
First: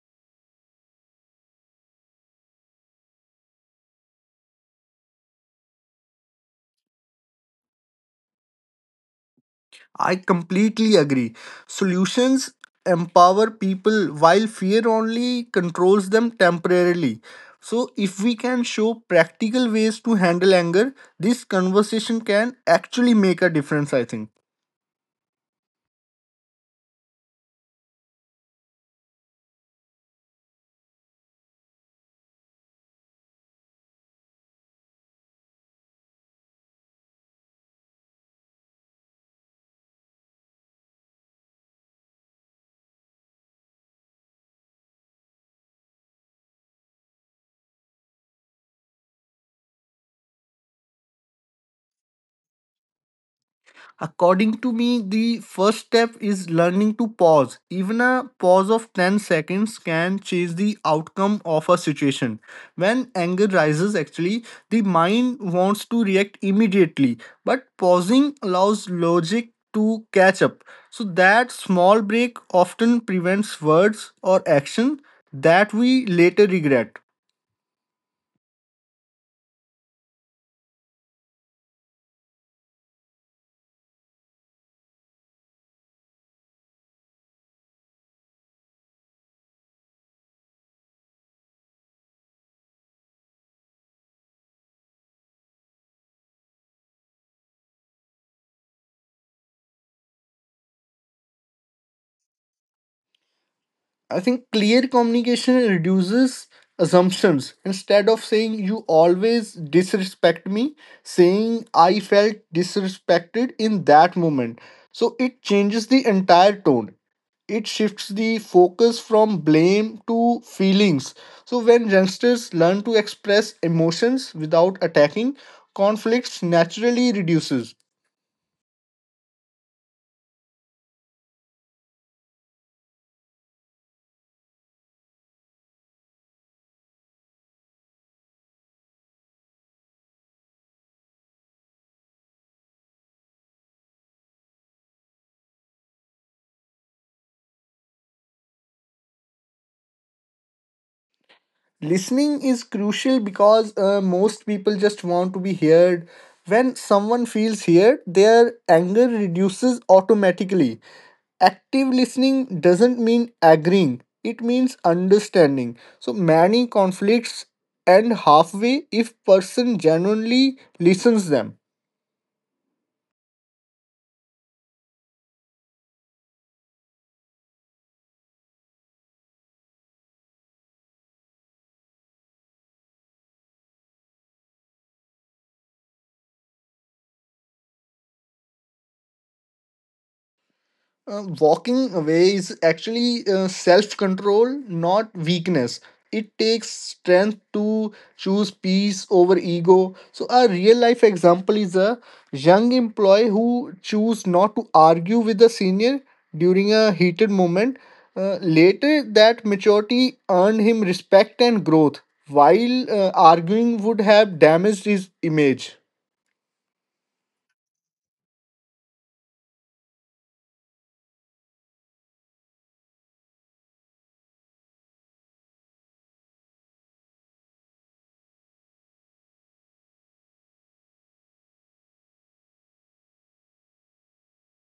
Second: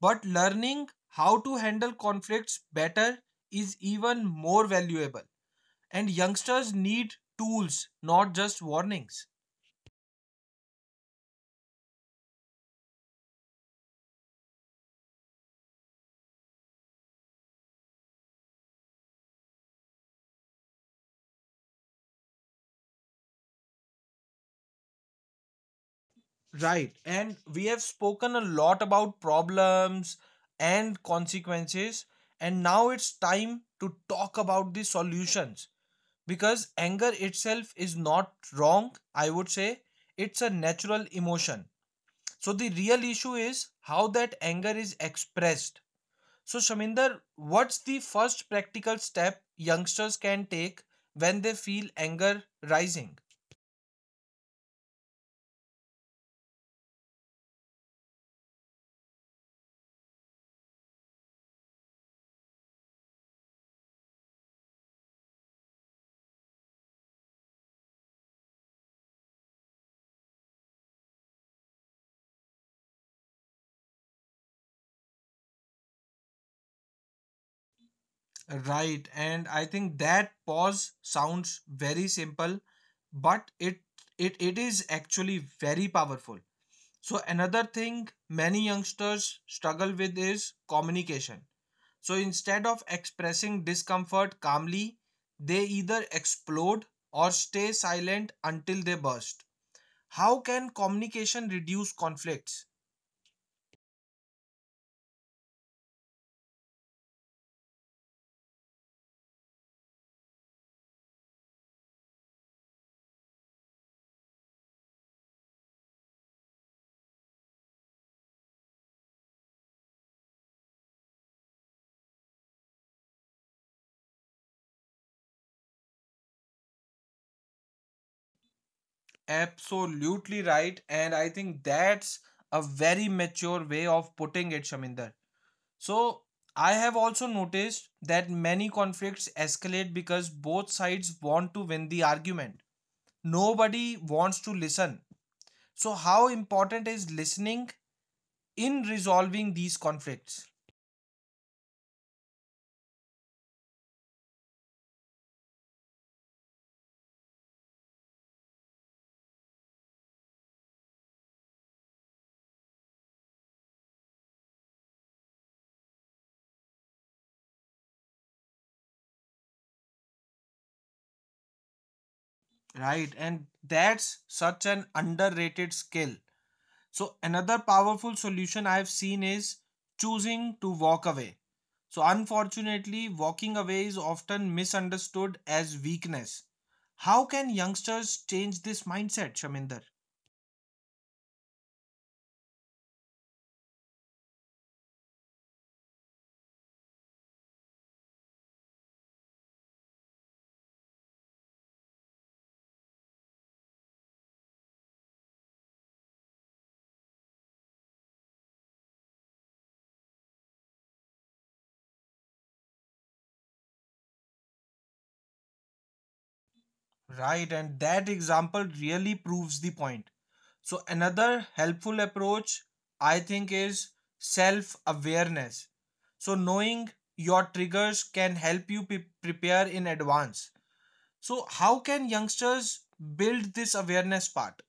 [SPEAKER 1] but learning how to handle conflicts better is even more valuable. And youngsters need tools, not just warnings.
[SPEAKER 2] I completely agree. Solutions empower people while fear only controls them temporarily. So, if we can show practical ways to handle anger, this conversation can actually make a difference, I think.
[SPEAKER 1] Right. And we have spoken a lot about problems and consequences. And now it's time to talk about the solutions, because anger itself is not wrong, I would say. It's a natural emotion. So the real issue is how that anger is expressed. So Shaminder, what's the first practical step youngsters can take when they feel anger rising?
[SPEAKER 2] According to me, the first step is learning to pause. Even a pause of 10 seconds can change the outcome of a situation. When anger rises, actually, the mind wants to react immediately, but pausing allows logic to catch up. So, that small break often prevents words or action that we later regret.
[SPEAKER 1] Right, and I think that pause sounds very simple, but it is actually very powerful. So, another thing many youngsters struggle with is communication. So, instead of expressing discomfort calmly, they either explode or stay silent until they burst. How can communication reduce conflicts?
[SPEAKER 2] I think clear communication reduces assumptions. Instead of saying you always disrespect me, saying I felt disrespected in that moment. So it changes the entire tone. It shifts the focus from blame to feelings. So when youngsters learn to express emotions without attacking, conflicts naturally reduces.
[SPEAKER 1] Absolutely right. And I think that's a very mature way of putting it, Shaminder. So, I have also noticed that many conflicts escalate because both sides want to win the argument, nobody wants to listen. So, how important is listening in resolving these conflicts?
[SPEAKER 2] Listening is crucial because most people just want to be heard. When someone feels heard, their anger reduces automatically. Active listening doesn't mean agreeing, it means understanding. So many conflicts end halfway if person genuinely listens them.
[SPEAKER 1] Right, and that's such an underrated skill. So, another powerful solution I've seen is choosing to walk away. So, unfortunately, walking away is often misunderstood as weakness. How can youngsters change this mindset, Shaminder?
[SPEAKER 2] Walking away is actually self control, not weakness. It takes strength to choose peace over ego. So, a real life example is a young employee who chose not to argue with the senior during a heated moment. Later, that maturity earned him respect and growth, while arguing would have damaged his image.
[SPEAKER 1] Right, and that example really proves the point. So, another helpful approach I think is self awareness. So, knowing your triggers can help you prepare in advance. So, how can youngsters build this awareness part?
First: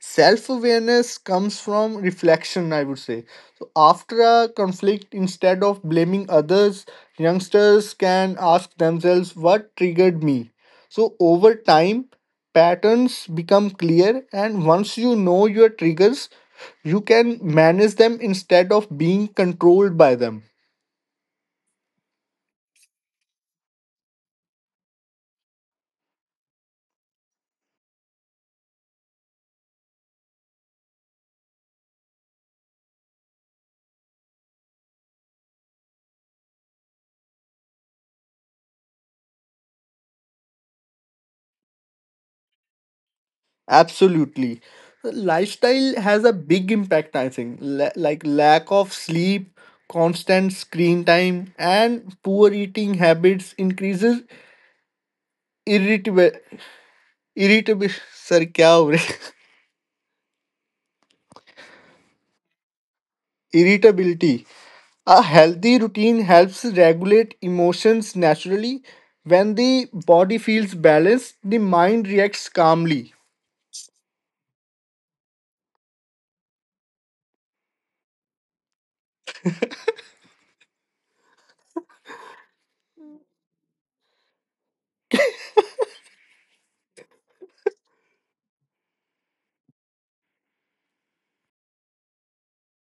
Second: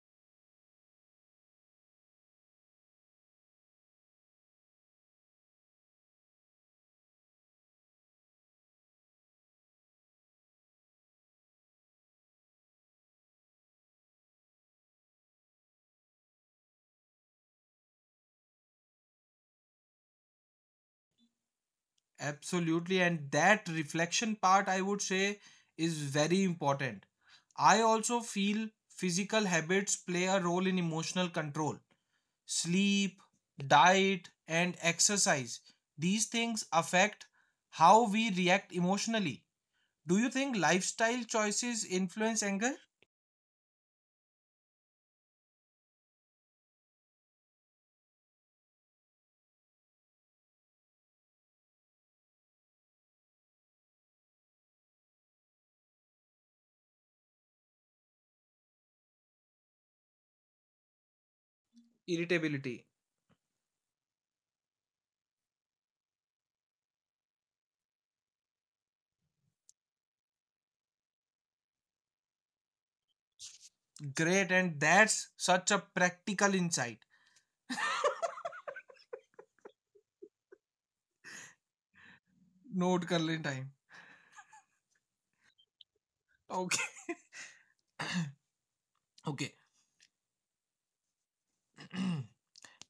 [SPEAKER 2] Self awareness comes from reflection, I would say. So, after a conflict, instead of blaming others, youngsters can ask themselves, what triggered me? So, over time, patterns become clear, and once you know your triggers, you can manage them instead of being controlled by them.
[SPEAKER 1] Absolutely, and that reflection part, I would say, is very important. I also feel physical habits play a role in emotional control. Sleep, diet, and exercise. These things affect how we react emotionally. Do you think lifestyle choices influence anger?
[SPEAKER 2] Absolutely. Lifestyle has a big impact, I think. Like lack of sleep, constant screen time, and poor eating habits increases irritable, irritable, sir, क्या हो रहा है?
[SPEAKER 1] Irritability.
[SPEAKER 2] Irritability. A healthy routine helps regulate emotions naturally. When the body feels balanced, the mind reacts calmly.
[SPEAKER 1] Great, and that's such a practical insight. Note कर लें time. Okay. Okay.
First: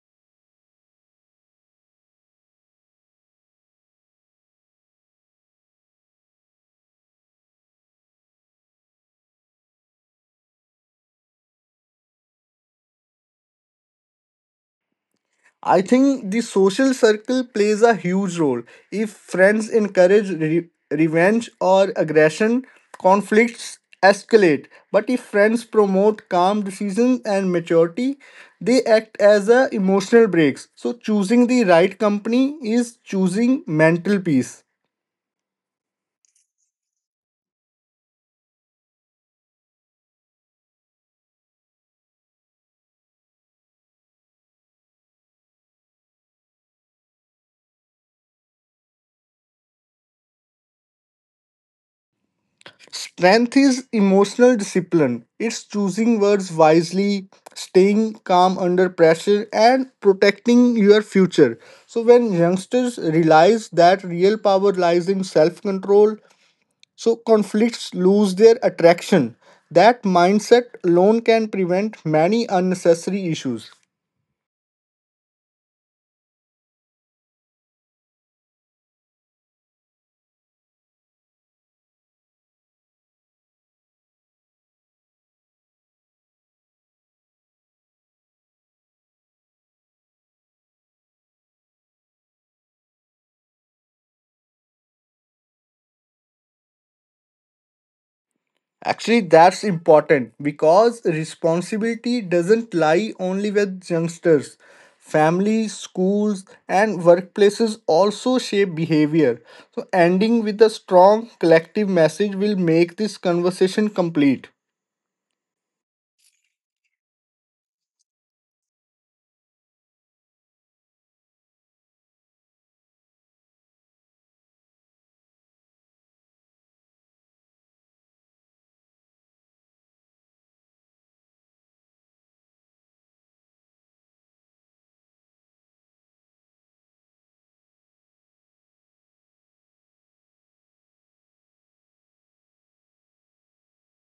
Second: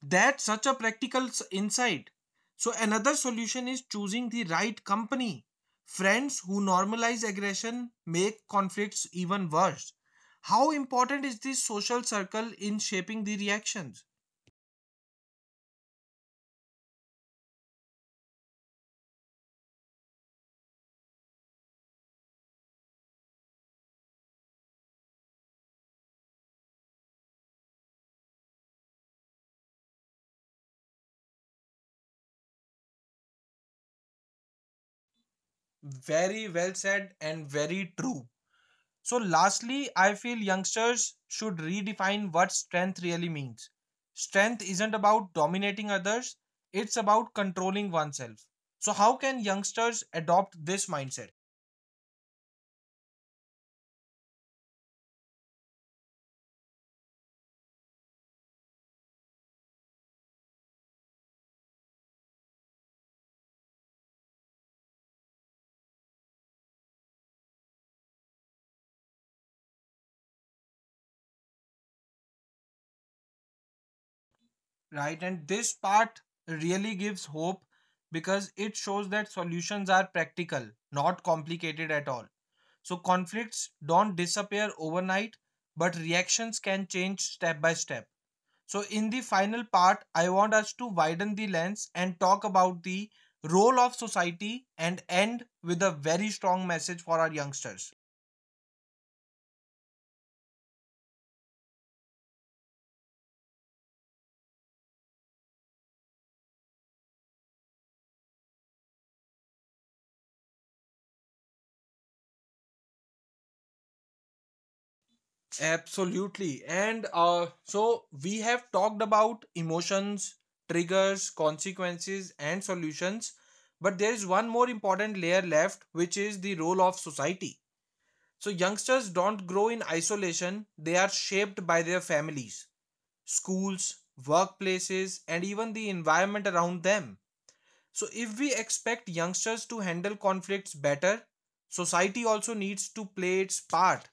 [SPEAKER 1] That's such a practical insight. So, another solution is choosing the right company. Friends who normalize aggression make conflicts even worse. How important is this social circle in shaping the reactions?
[SPEAKER 2] I think the social circle plays a huge role. If friends encourage revenge or aggression, conflicts escalate. But if friends promote calm decisions and maturity, they act as a emotional breaks. So choosing the right company is choosing mental peace.
[SPEAKER 1] Very well said and very true. So, lastly, I feel youngsters should redefine what strength really means. Strength isn't about dominating others, it's about controlling oneself. So, how can youngsters adopt this mindset?
[SPEAKER 2] Strength is emotional discipline. It's choosing words wisely, staying calm under pressure, and protecting your future. So, when youngsters realize that real power lies in self control, so conflicts lose their attraction. That mindset alone can prevent many unnecessary issues.
[SPEAKER 1] Right. And this part really gives hope, because it shows that solutions are practical, not complicated at all. So conflicts don't disappear overnight, but reactions can change step by step. So, in the final part, I want us to widen the lens and talk about the role of society and end with a very strong message for our youngsters.
[SPEAKER 2] Actually, that's important because responsibility doesn't lie only with youngsters. Families, schools, and workplaces also shape behavior. So, ending with a strong collective message will make this conversation complete.
[SPEAKER 1] Absolutely. And so we have talked about emotions, triggers, consequences, and solutions. But there is one more important layer left, which is the role of society. So youngsters don't grow in isolation, they are shaped by their families, schools, workplaces, and even the environment around them. So, if we expect youngsters to handle conflicts better, society also needs to play its part.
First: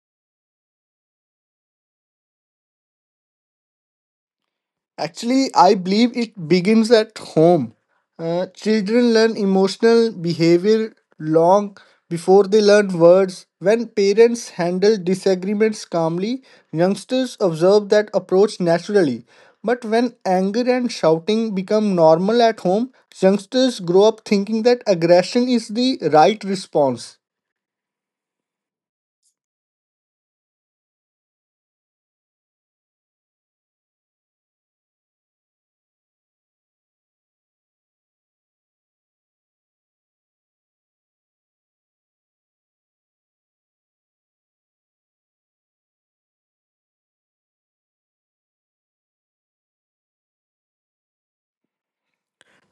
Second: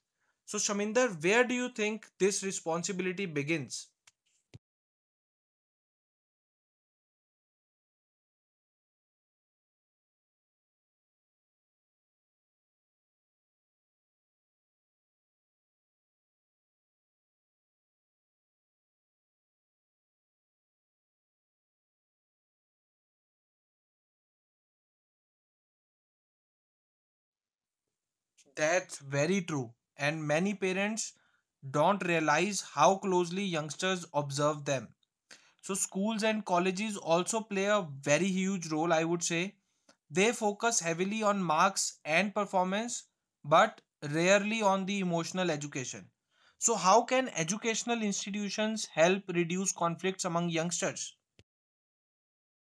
[SPEAKER 1] So, Shaminder, where do you think this responsibility begins?
[SPEAKER 2] Actually, I believe it begins at home. Children learn emotional behavior long before they learn words. When parents handle disagreements calmly, youngsters observe that approach naturally. But when anger and shouting become normal at home, youngsters grow up thinking that aggression is the right response.
[SPEAKER 1] That's very true. And many parents don't realize how closely youngsters observe them. So, schools and colleges also play a very huge role, I would say. They focus heavily on marks and performance, but rarely on the emotional education. So, how can educational institutions help reduce conflicts among youngsters?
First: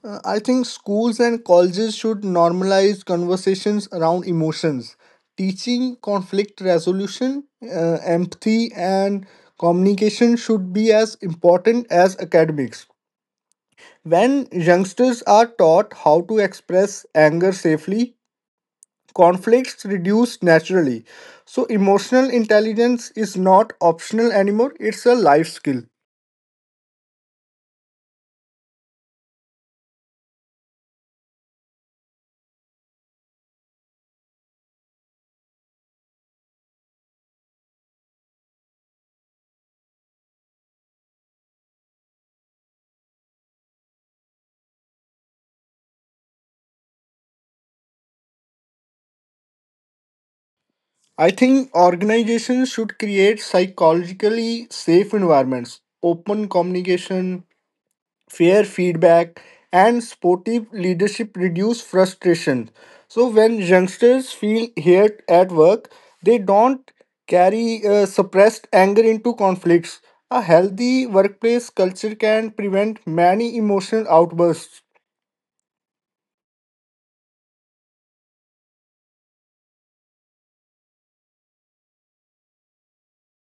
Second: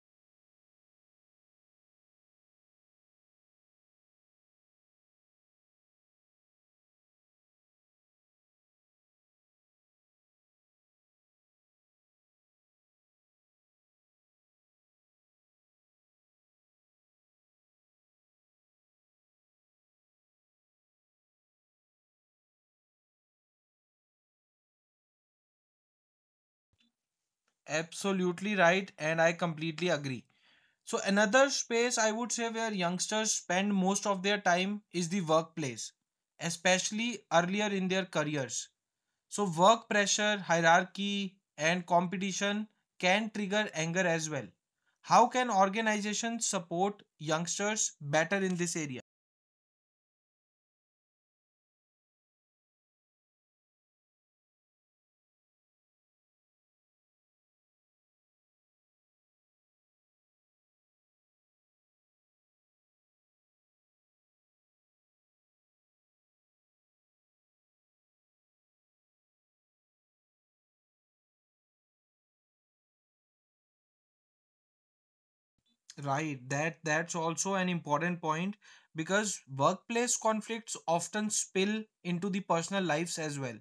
[SPEAKER 2] I think schools and colleges should normalize conversations around emotions, teaching conflict resolution, empathy, and communication should be as important as academics. When youngsters are taught how to express anger safely, conflicts reduce naturally. So, emotional intelligence is not optional anymore, it's a life skill.
[SPEAKER 1] Absolutely right, and I completely agree. So, another space I would say where youngsters spend most of their time is the workplace, especially earlier in their careers. So, work pressure, hierarchy, and competition can trigger anger as well. How can organizations support youngsters better in this area?
[SPEAKER 2] I think organizations should create psychologically safe environments, open communication, fair feedback, and sportive leadership reduce frustration. So when youngsters feel heard at work, they don't carry suppressed anger into conflicts. A healthy workplace culture can prevent many emotional outbursts.
[SPEAKER 1] Right, that's also an important point, because workplace conflicts often spill into the personal lives as well.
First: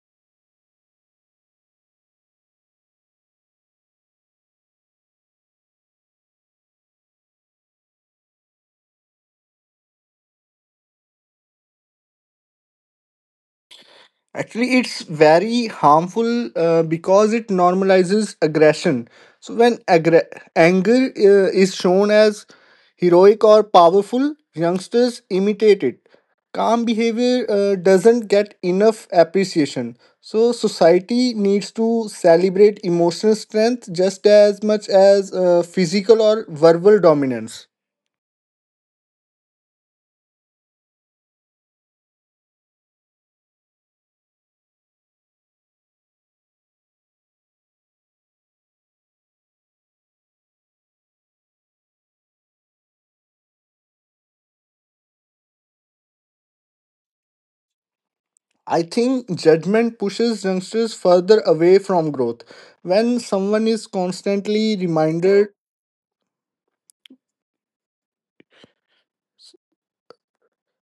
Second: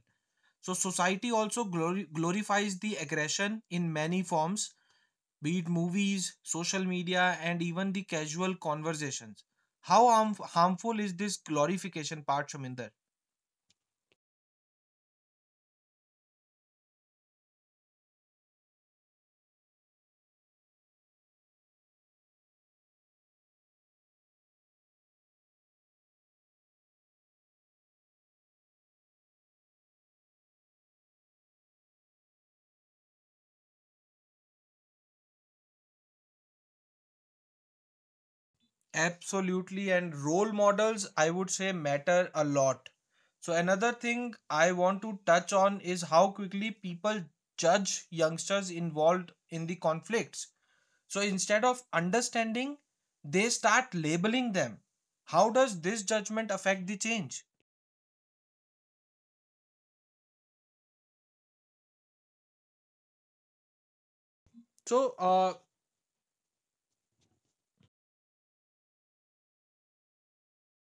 [SPEAKER 1] So society also glorifies the aggression in many forms, be it movies, social media, and even the casual conversations. How harmful is this glorification part, Shaminder?
[SPEAKER 2] Actually, it's very harmful because it normalizes aggression. So, when anger is shown as heroic or powerful, youngsters imitate it. Calm behavior doesn't get enough appreciation. So, society needs to celebrate emotional strength just as much as physical or verbal dominance.
[SPEAKER 1] Absolutely, and role models, I would say, matter a lot. So, another thing I want to touch on is how quickly people judge youngsters involved in the conflicts. So, instead of understanding, they start labeling them. How does this judgment affect the change?
[SPEAKER 2] I think judgment pushes youngsters further away from growth. When someone is constantly
[SPEAKER 1] So,
[SPEAKER 2] reminded
[SPEAKER 1] uh,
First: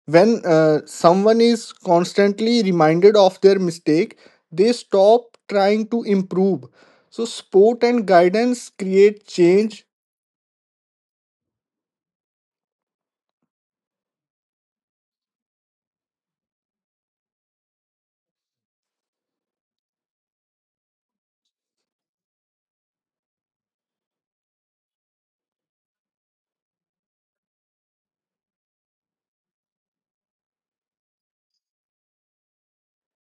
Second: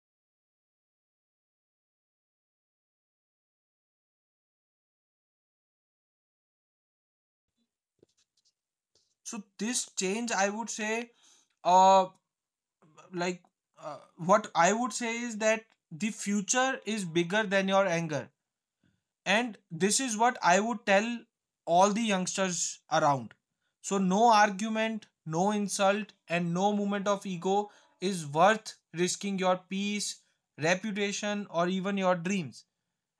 [SPEAKER 2] when someone is constantly reminded of their mistake, they stop trying to improve. So sport and guidance create
[SPEAKER 1] so
[SPEAKER 2] change.
[SPEAKER 1] this change, I would say, uh, like, what I would say is that the future is bigger than your anger, and this is what I would tell all the youngsters around. So no argument, no insult, and no moment of ego is worth risking your peace, reputation, or even your dreams.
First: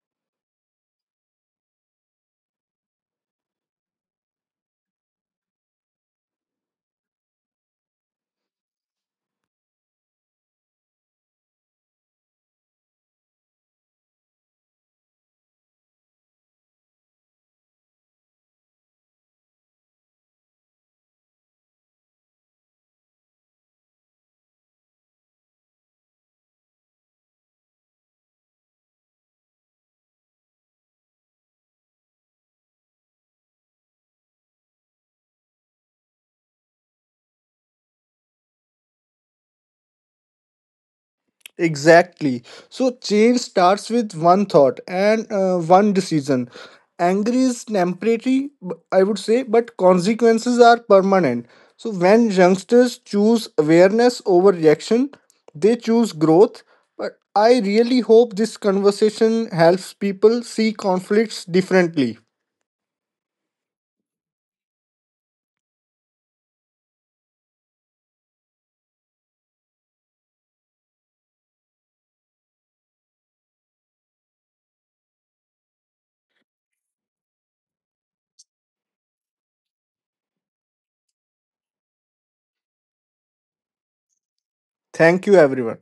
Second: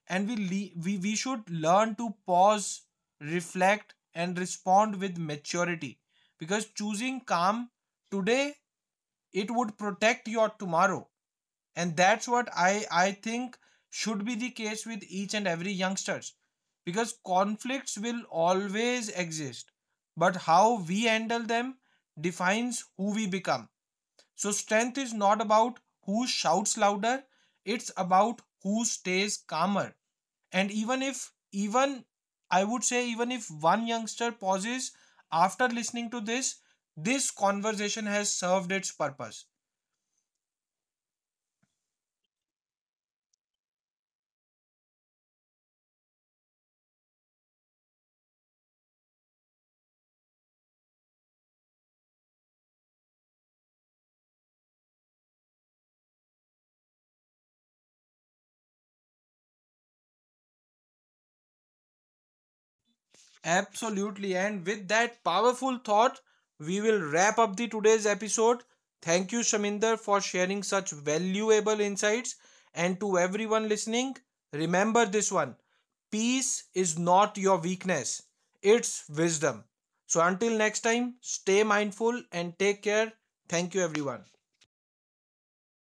[SPEAKER 1] And we should learn to pause, reflect, and respond with maturity, because choosing calm today, it would protect your tomorrow. And that's what I think should be the case with each and every youngsters, because conflicts will always exist, but how we handle them defines who we become. So strength is not about who shouts louder, it's about who stays calmer. And even if even I would say, even if one youngster pauses after listening to this, this conversation has served its purpose.
[SPEAKER 2] Exactly. So change starts with one thought and one decision. Anger is temporary, I would say, but consequences are permanent. So when youngsters choose awareness over reaction, they choose growth. But I really hope this conversation helps people see conflicts differently.
[SPEAKER 1] Absolutely. And with that powerful thought, we will wrap up the today's episode. Thank you, Shaminder, for sharing such valuable insights. And to everyone listening, remember this one, peace is not your weakness, it's wisdom. So until next time, stay mindful and take care. Thank you, everyone.
[SPEAKER 2] Thank you, everyone.